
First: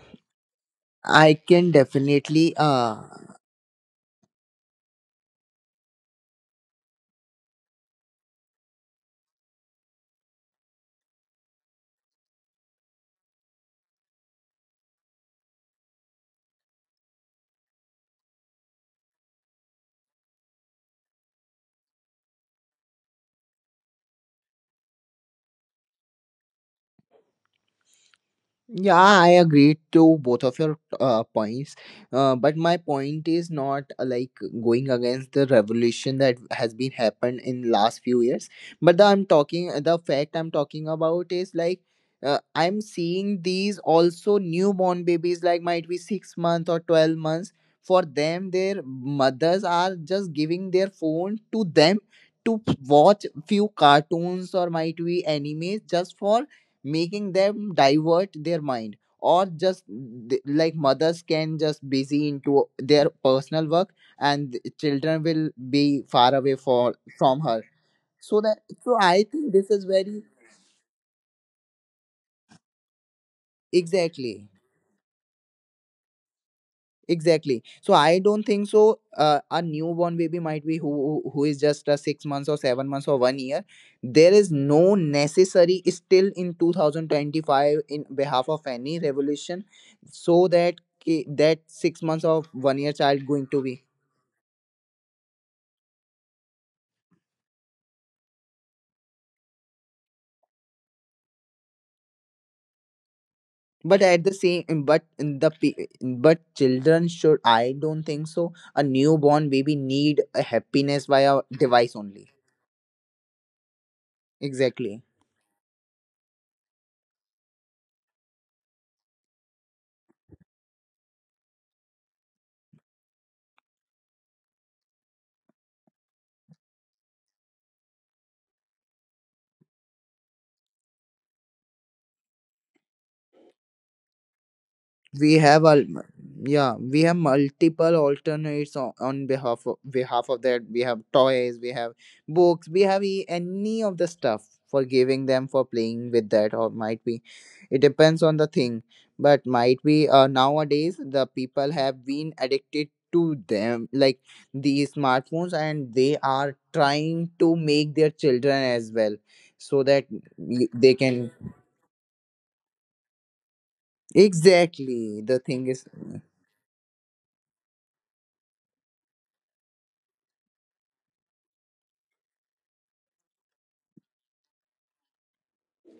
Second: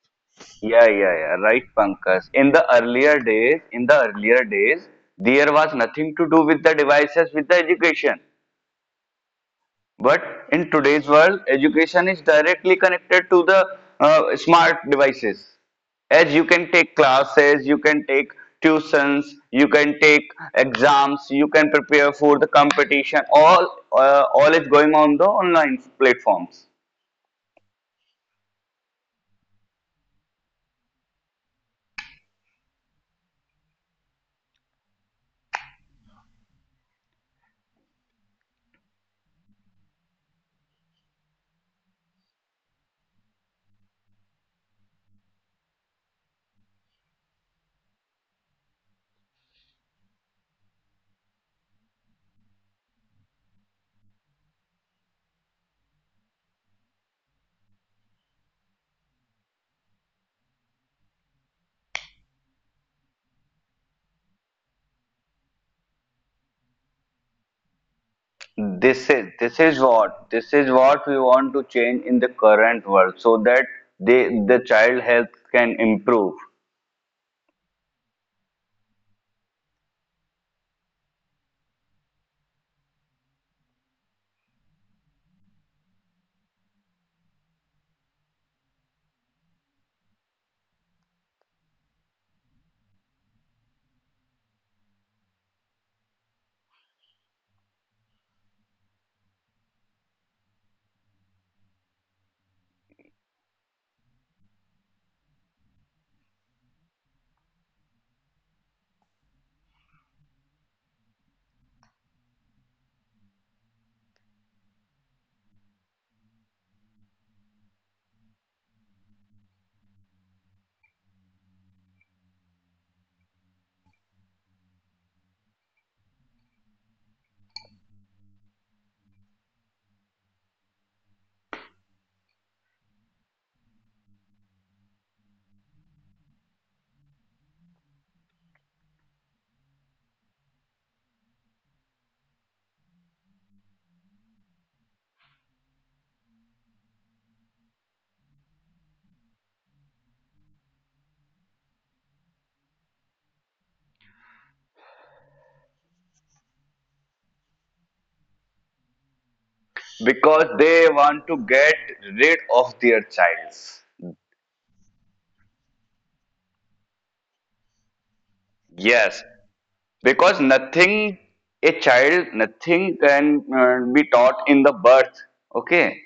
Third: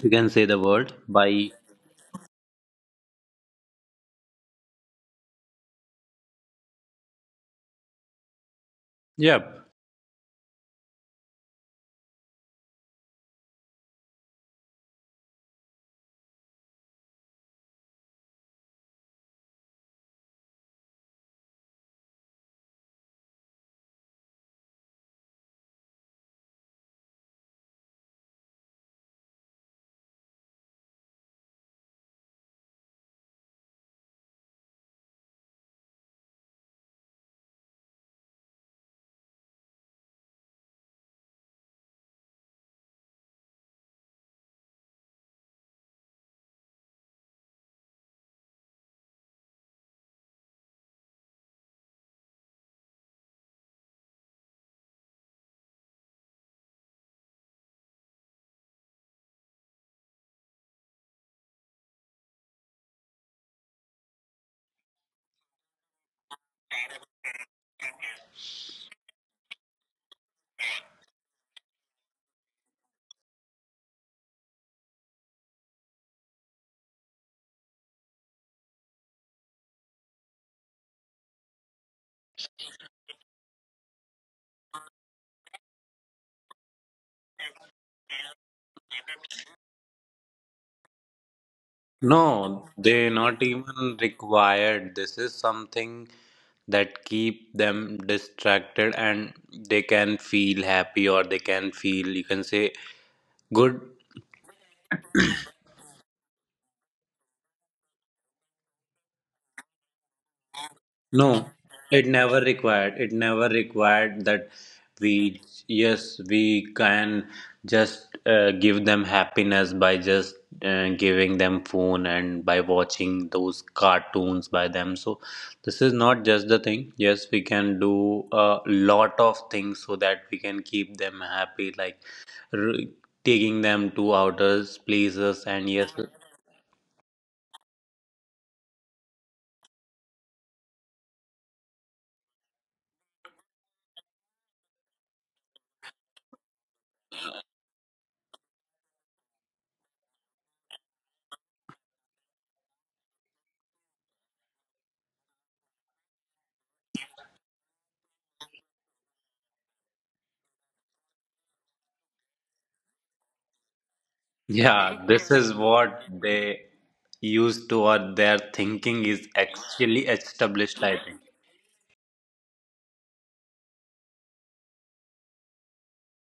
you can say, the Yeah, world yeah, by, I yeah. Right, can Pankaj. definitely. In the Uh, earlier days, in the earlier days, there was nothing to do with the devices, with the education. yep. But in today's world, education is directly connected to the uh, smart devices. As you can take classes, you can take tuitions, you can take exams, you can prepare for the competition. All uh, all is going on the online platforms. Yeah, I agree to both of your uh, points. Uh, but my point is not uh, like going against the revolution that has been happened in last few years. But the, I'm talking uh, the fact I'm talking about is like uh, I'm seeing these also newborn babies like might be six months or twelve months. For them, their mothers are just giving their phone to them to watch few cartoons or might be animes just for making them divert their mind or just th- like mothers can just busy into their personal work and the children will be far away for from her so that so This I is think this this is is very what this is what we want to change in the current world, so that they exactly. the child health can improve, Exactly. So I don't think so. Uh, a newborn baby might be who who is just a six months or seven months or one year. There is no necessary still in two thousand twenty five in behalf of any revolution, so that ki- that six months or No, one year they child not going to be. even required. This is something that keep them distracted, and they can feel happy, or they can feel, you can say, good. But at the same, um, but in the pe- but children should. I don't think so. A newborn baby need a happiness No, via device it only. never required. It never required that Exactly. we, yes, we can just uh, give them happiness by just uh, giving them phone and by watching those cartoons by them. So this is not just the thing. Yes, we can do a lot of things so that we can keep them happy, like r taking them to outer places we and have yes. al- yeah we have multiple alternates on, on behalf of behalf of that, we have toys, we have books, we have e- any of the stuff for giving them for playing with that, or might be it depends on the thing. But might be uh, nowadays the people have been addicted to them, like these smartphones, and they are trying to make their children as well, so that because y- they they want can, to get rid of their childs. Yeah, this exactly, is the thing what is. they used to, or their thinking is Yes, actually because established, I think. nothing, a child, nothing can uh, be taught in the birth. Okay,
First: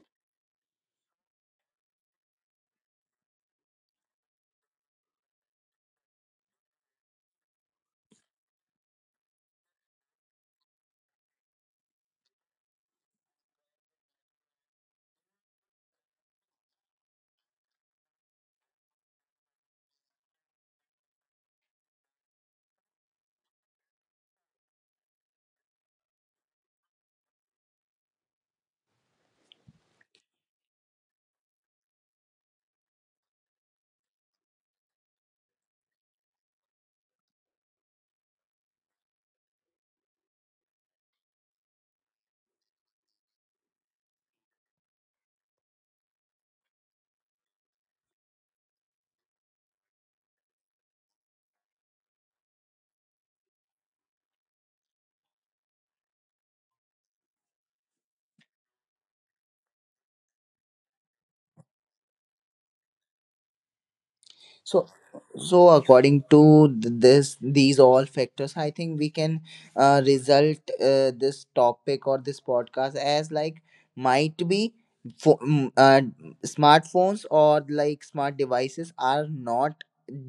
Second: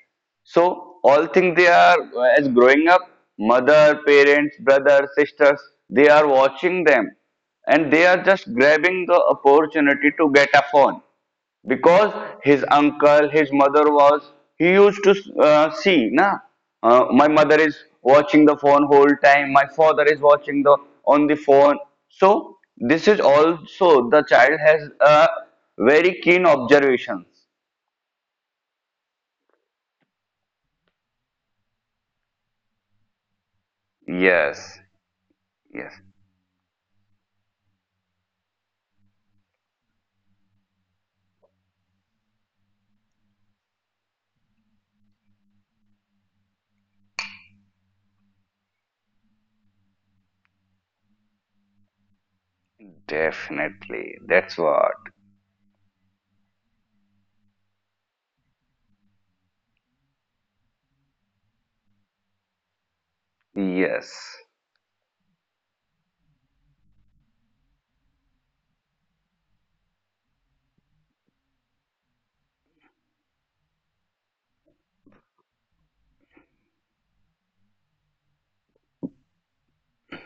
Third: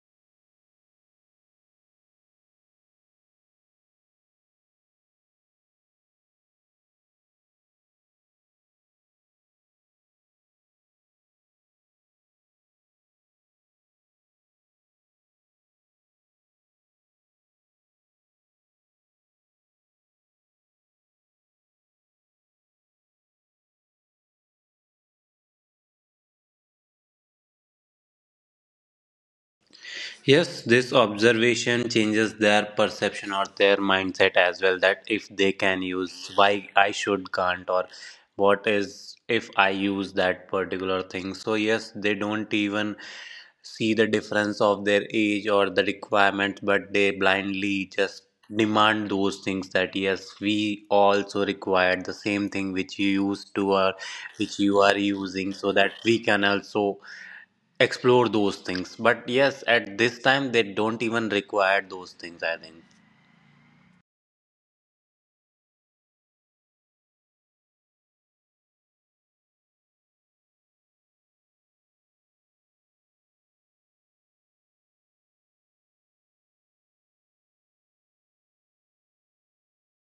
so all things they are uh, as growing up, mother, parents, brothers, sisters, they are watching them, and they are just grabbing the opportunity to get a phone, because his uncle, his mother was, he used to uh, see, na. Uh, my mother is watching the phone whole time, my father is watching the on the phone. So this is also, the child has a very keen observations. Yes, this observation changes their perception or their mindset as well. yes That if they can yes use, why I should can't, or what is if I use that particular thing. So yes, they don't even see the difference of their age or the requirements, but they blindly just demand those things, that yes, we also require the same thing which you used to, or Definitely, that's which you what. are using, so that we can also explore those things. But yes, at this time, they don't even require those things, I think. Yes. So, so according to th- this, these all factors, I think we can uh, result uh, this topic or this podcast as like might be fo- mm, uh, smartphones or like smart devices are not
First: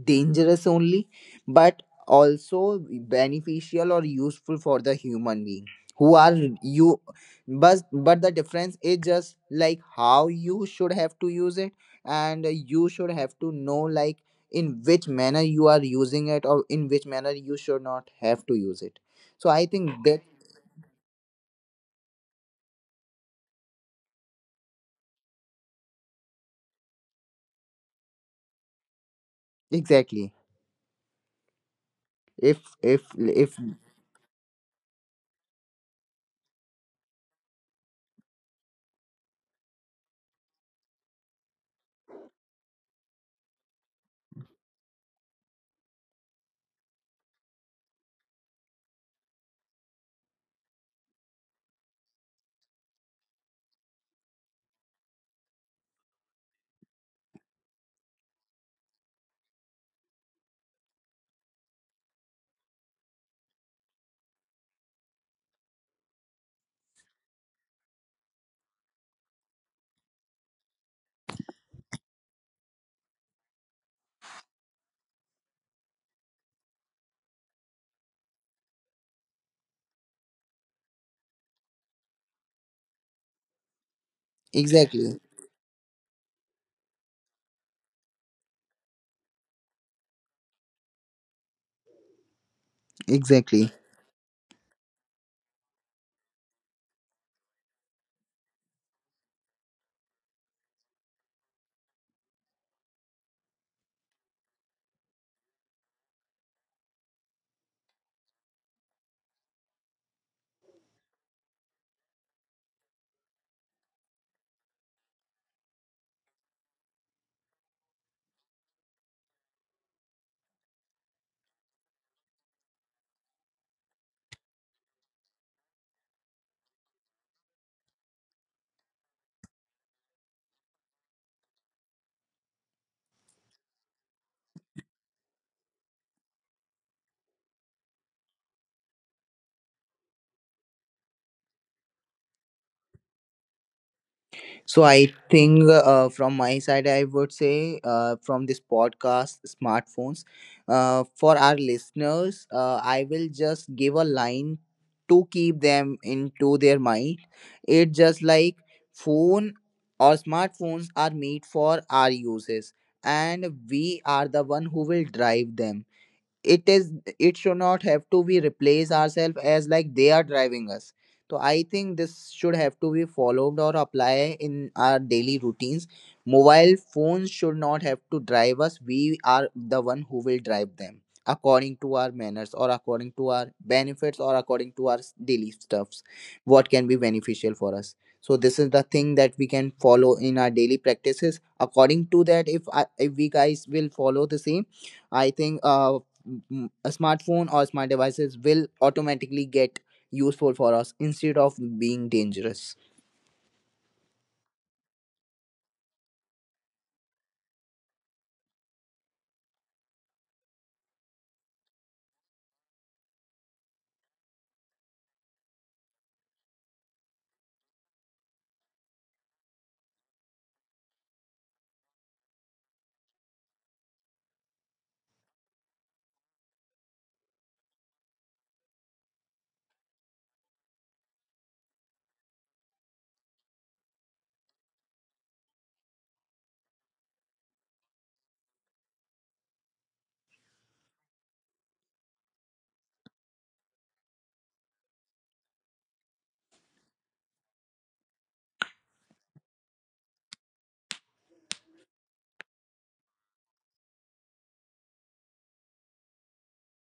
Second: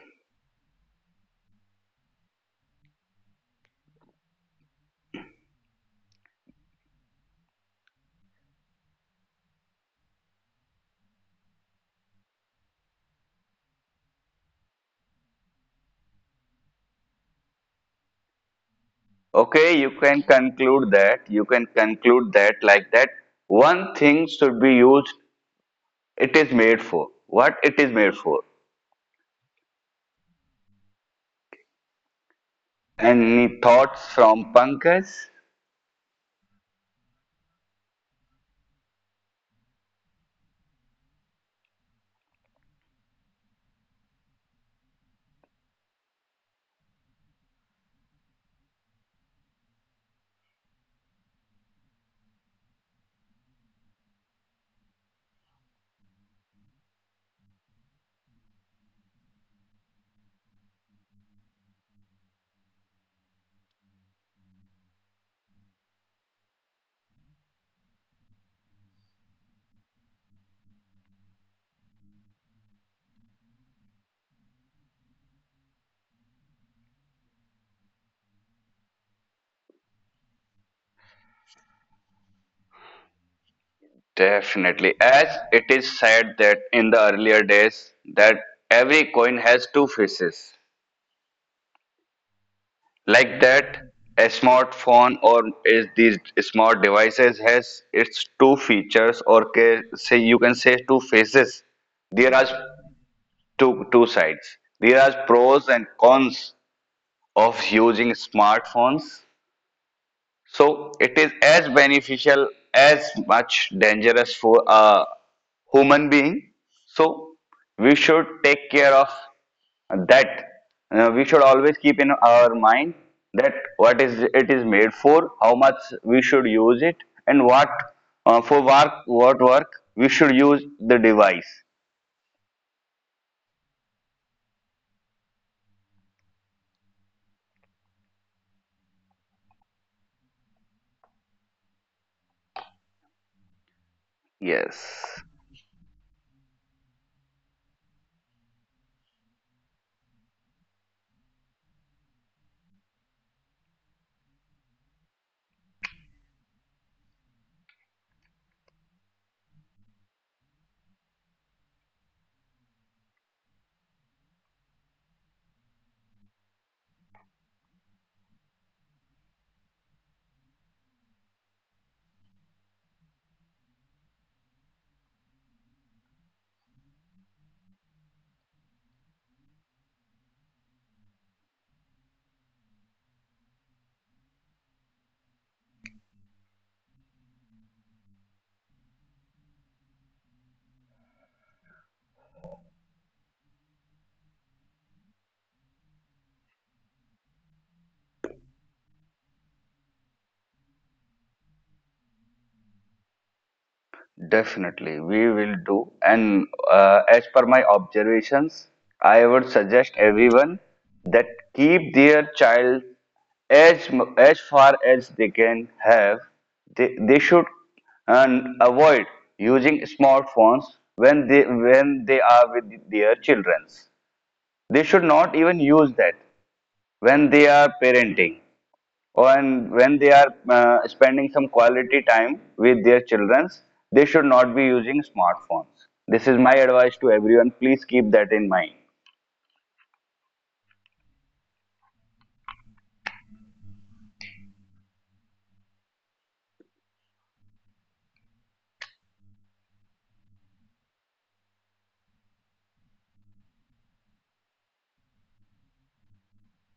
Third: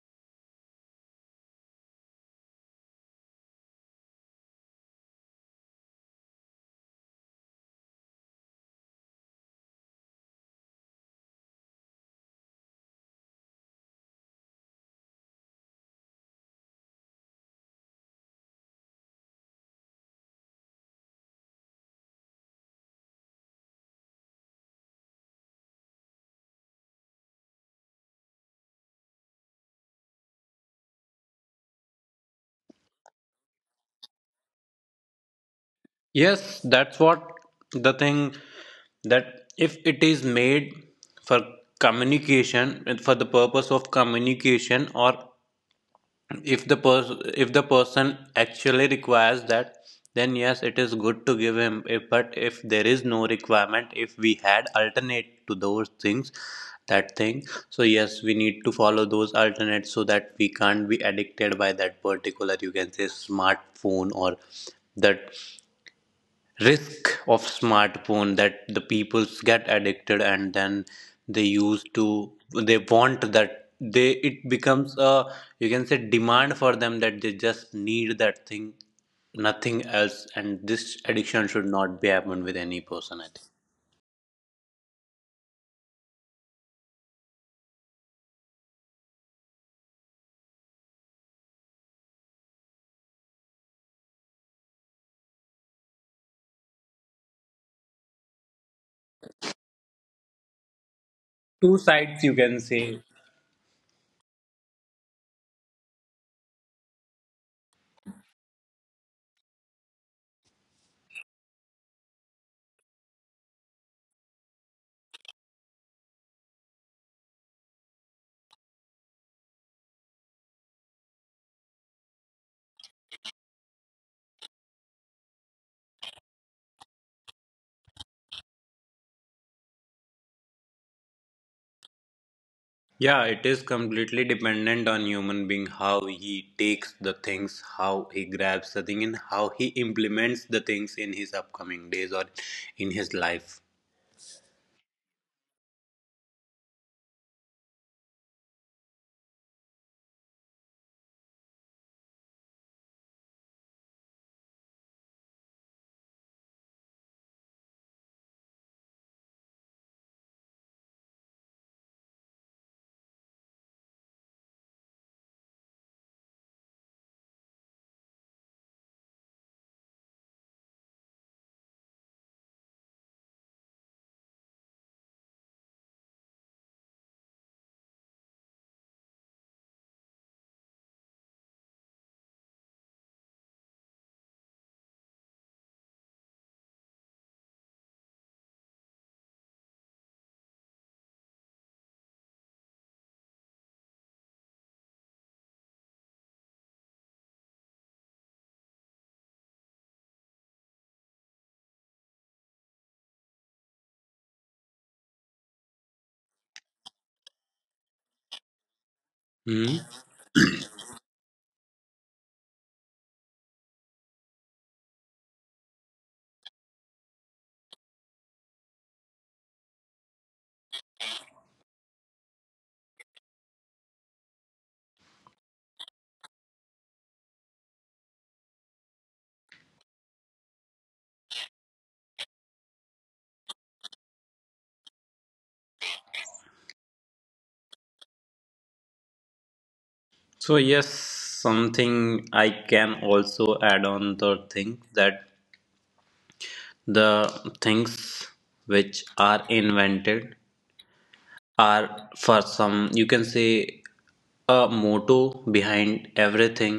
dangerous only, but also beneficial or useful for the human being who are you. but but the difference is just like how you should have to use it, and you should have to know like in which manner you are using it or in which manner you should not have to use it. So I Okay, think you that, can conclude that you can conclude that like that one thing should be used it is made for, what it is made for. exactly, if if if, Any thoughts from Pankaj? Yes, that's what the thing, that if it is made for communication, for the purpose of communication, or if the person if the person actually requires that, then yes, it is good to give him. If- but if there is no requirement, if we had alternate to those things, that thing, so yes, we need to follow those alternates, so that we can't be addicted by that particular, you can say, smartphone, or that risk of smartphone, that the peoples get addicted, and then they use to, they want that, they it becomes a, you can say, demand for them, that they just need that thing, nothing else. And this addiction should not be happen with any person, I think. Definitely. exactly, As it is said that in the earlier days that every coin has two faces. Like exactly. that, a smartphone or is these smart devices has its two features, or ca- say you can say two faces. Two sides, you There are can say. two two sides. There are pros and cons of using smartphones. So it is as beneficial as much dangerous for a human being. So we should take care of that. Uh, we should always keep in our mind that what is it is made for, how much we should use it, and what uh, for work what work we should use the device. Yeah, it is completely dependent on human being, how he takes the things, how he grabs the thing, and how he implements the things in his upcoming days, or in his life. So I Yes. think uh, from my side, I would say uh, from this podcast, smartphones. Uh, for our listeners, uh, I will just give a line to keep them into their mind. It just like phone or smartphones are made for our uses, and we are the one who will drive them. It is, it should not have to be replace ourselves as like they are driving us. So I think this should have to be followed or apply in our daily routines. Mobile phones should not have to drive us, we are the one who will drive them according to our manners or according to our benefits or according to our s- daily stuffs, what can be beneficial for us. So this is the thing that we can follow in our daily practices according to that if, I, if we guys will follow the same, I think uh, m- a smartphone or smart devices will automatically get useful for us instead of being dangerous. Definitely, we will do. And uh, as per my observations, I would suggest Hmm. everyone that keep their child as mu- as far as they can have. They they should and avoid using smartphones when they when they are with their children. They should not even use that when they are parenting, and when they are uh, spending some quality time with their children, they should not be using smartphones. This is my advice to everyone. Please keep that in mind. So yes, something I can also add on the thing, that the things which are invented are for some, you can say, a motto behind everything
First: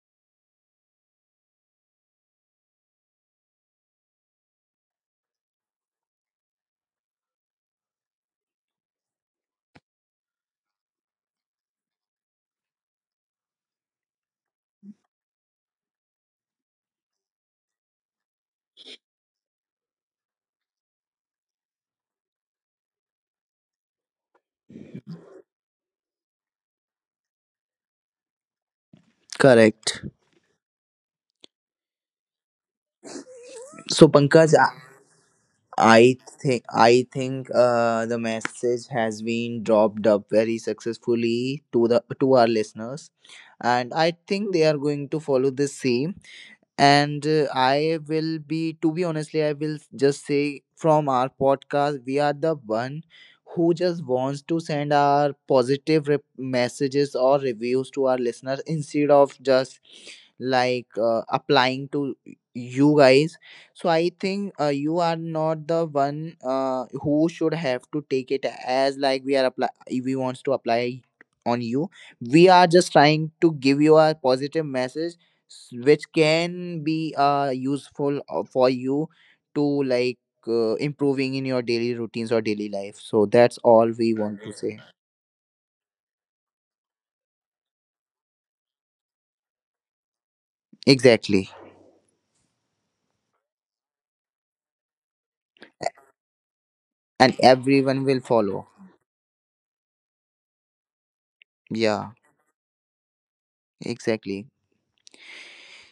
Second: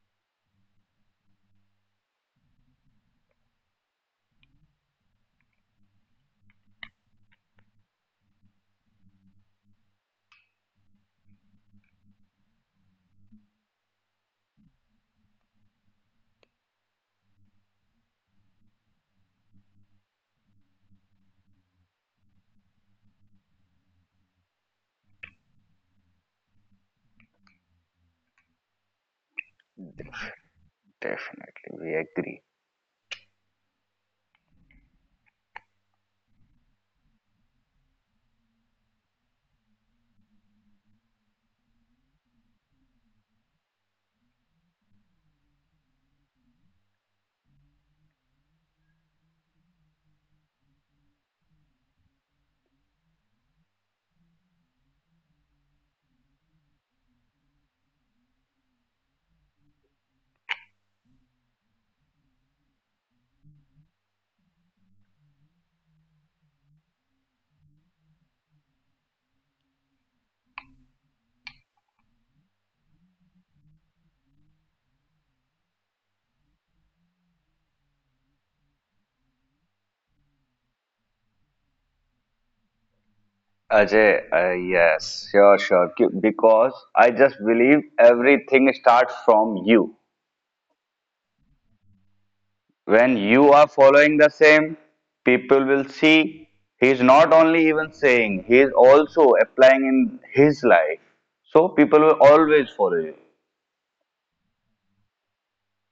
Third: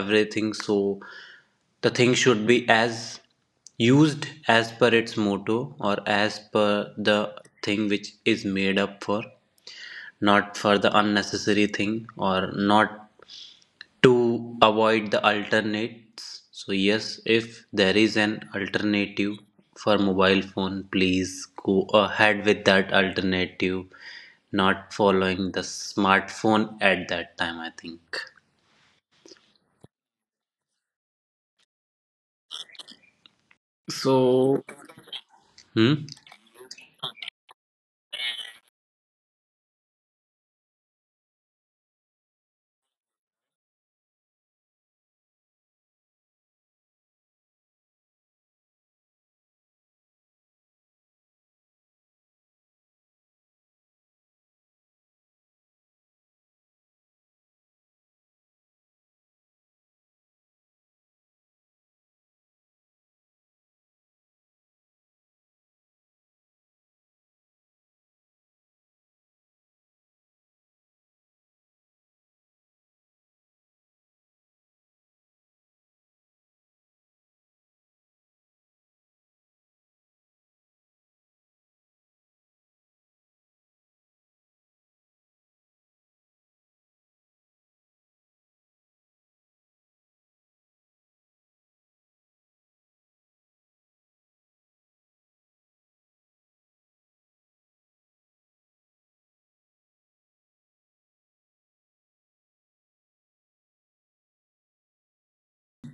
everything So the thing should be as used as per its motto, or as per the thing which is made up for, not for the unnecessary thing, or not to avoid the alternates. So yes, if there is an alternative for mobile phone, please go ahead with that alternative, not following the smartphone at that time, I think. Correct. Definitely, we agree. So Pankaj, So i hmm. I think I think uh, the message has been dropped up very successfully to the to our listeners, and I think they are going to follow the same. And uh, I will be to be honestly I will just say from our podcast we are the one who just wants to send our positive re- messages or reviews to our listeners, instead of just like uh, applying to you guys. So I think uh, you are not the one uh, who should have to take it as like we are apply, we wants to apply on you. We are just trying to give you a positive message, s- which can be uh, useful uh, for you to like uh, improving in your daily routines or daily life. So that's all we Ajay, want to uh, say. yes, sure, sure. Ki- Because I just believe everything starts from you. Exactly. When you are following the same, people will see he is not And only even everyone will saying, he follow. is also applying in his life. So people Yeah, will always follow you. exactly.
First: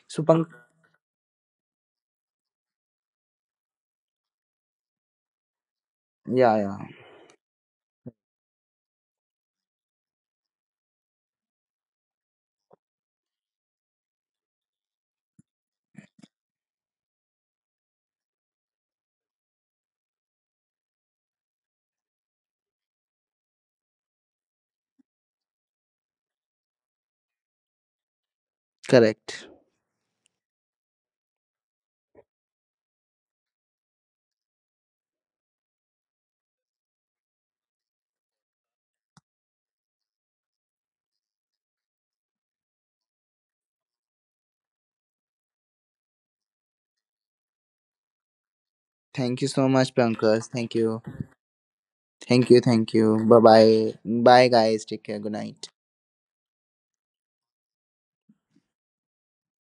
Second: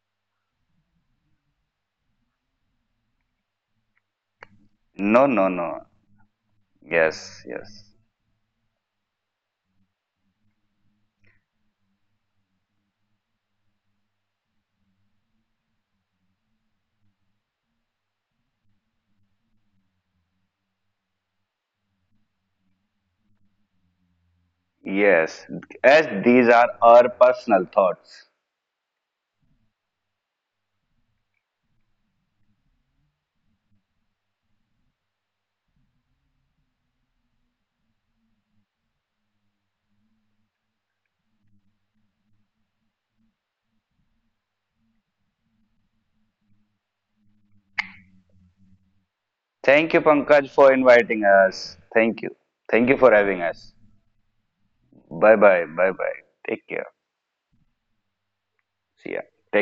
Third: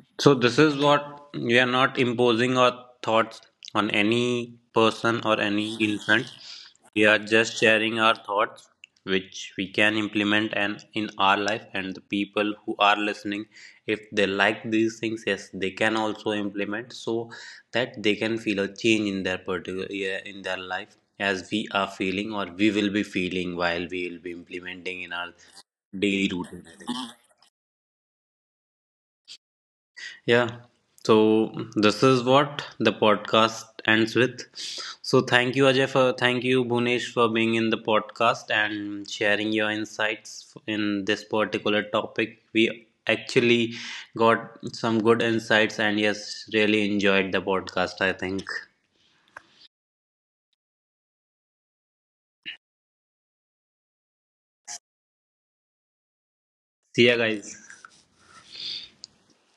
So So Pank-, this is what, we are not imposing our thoughts on any person No, or no, no. any infant. yeah, yeah, We are Yes, just yes, sharing our thoughts which we can implement and in our life, and the people who are listening, if they like these things, yes, they can also implement, so that they can feel a change in their particular, yeah, in their life, as we are feeling, or we will be feeling while we will be implementing in our yes. As daily these are routine. our personal thoughts. correct. Yeah. So this is what the podcast ends with. So thank you Ajay for, thank you Bhunesh for being in the podcast and sharing your insights in this particular topic. We actually got some good insights, and yes, really enjoyed the podcast, I think. Thank you so Thank much, you, Pankaj. Pankaj, for Thank you. inviting us. Thank you. Thank you, Thank thank you for you, having bye us. bye. Bye guys, take care, good Bye bye. night. Bye bye. Take care. See ya guys. See ya. Take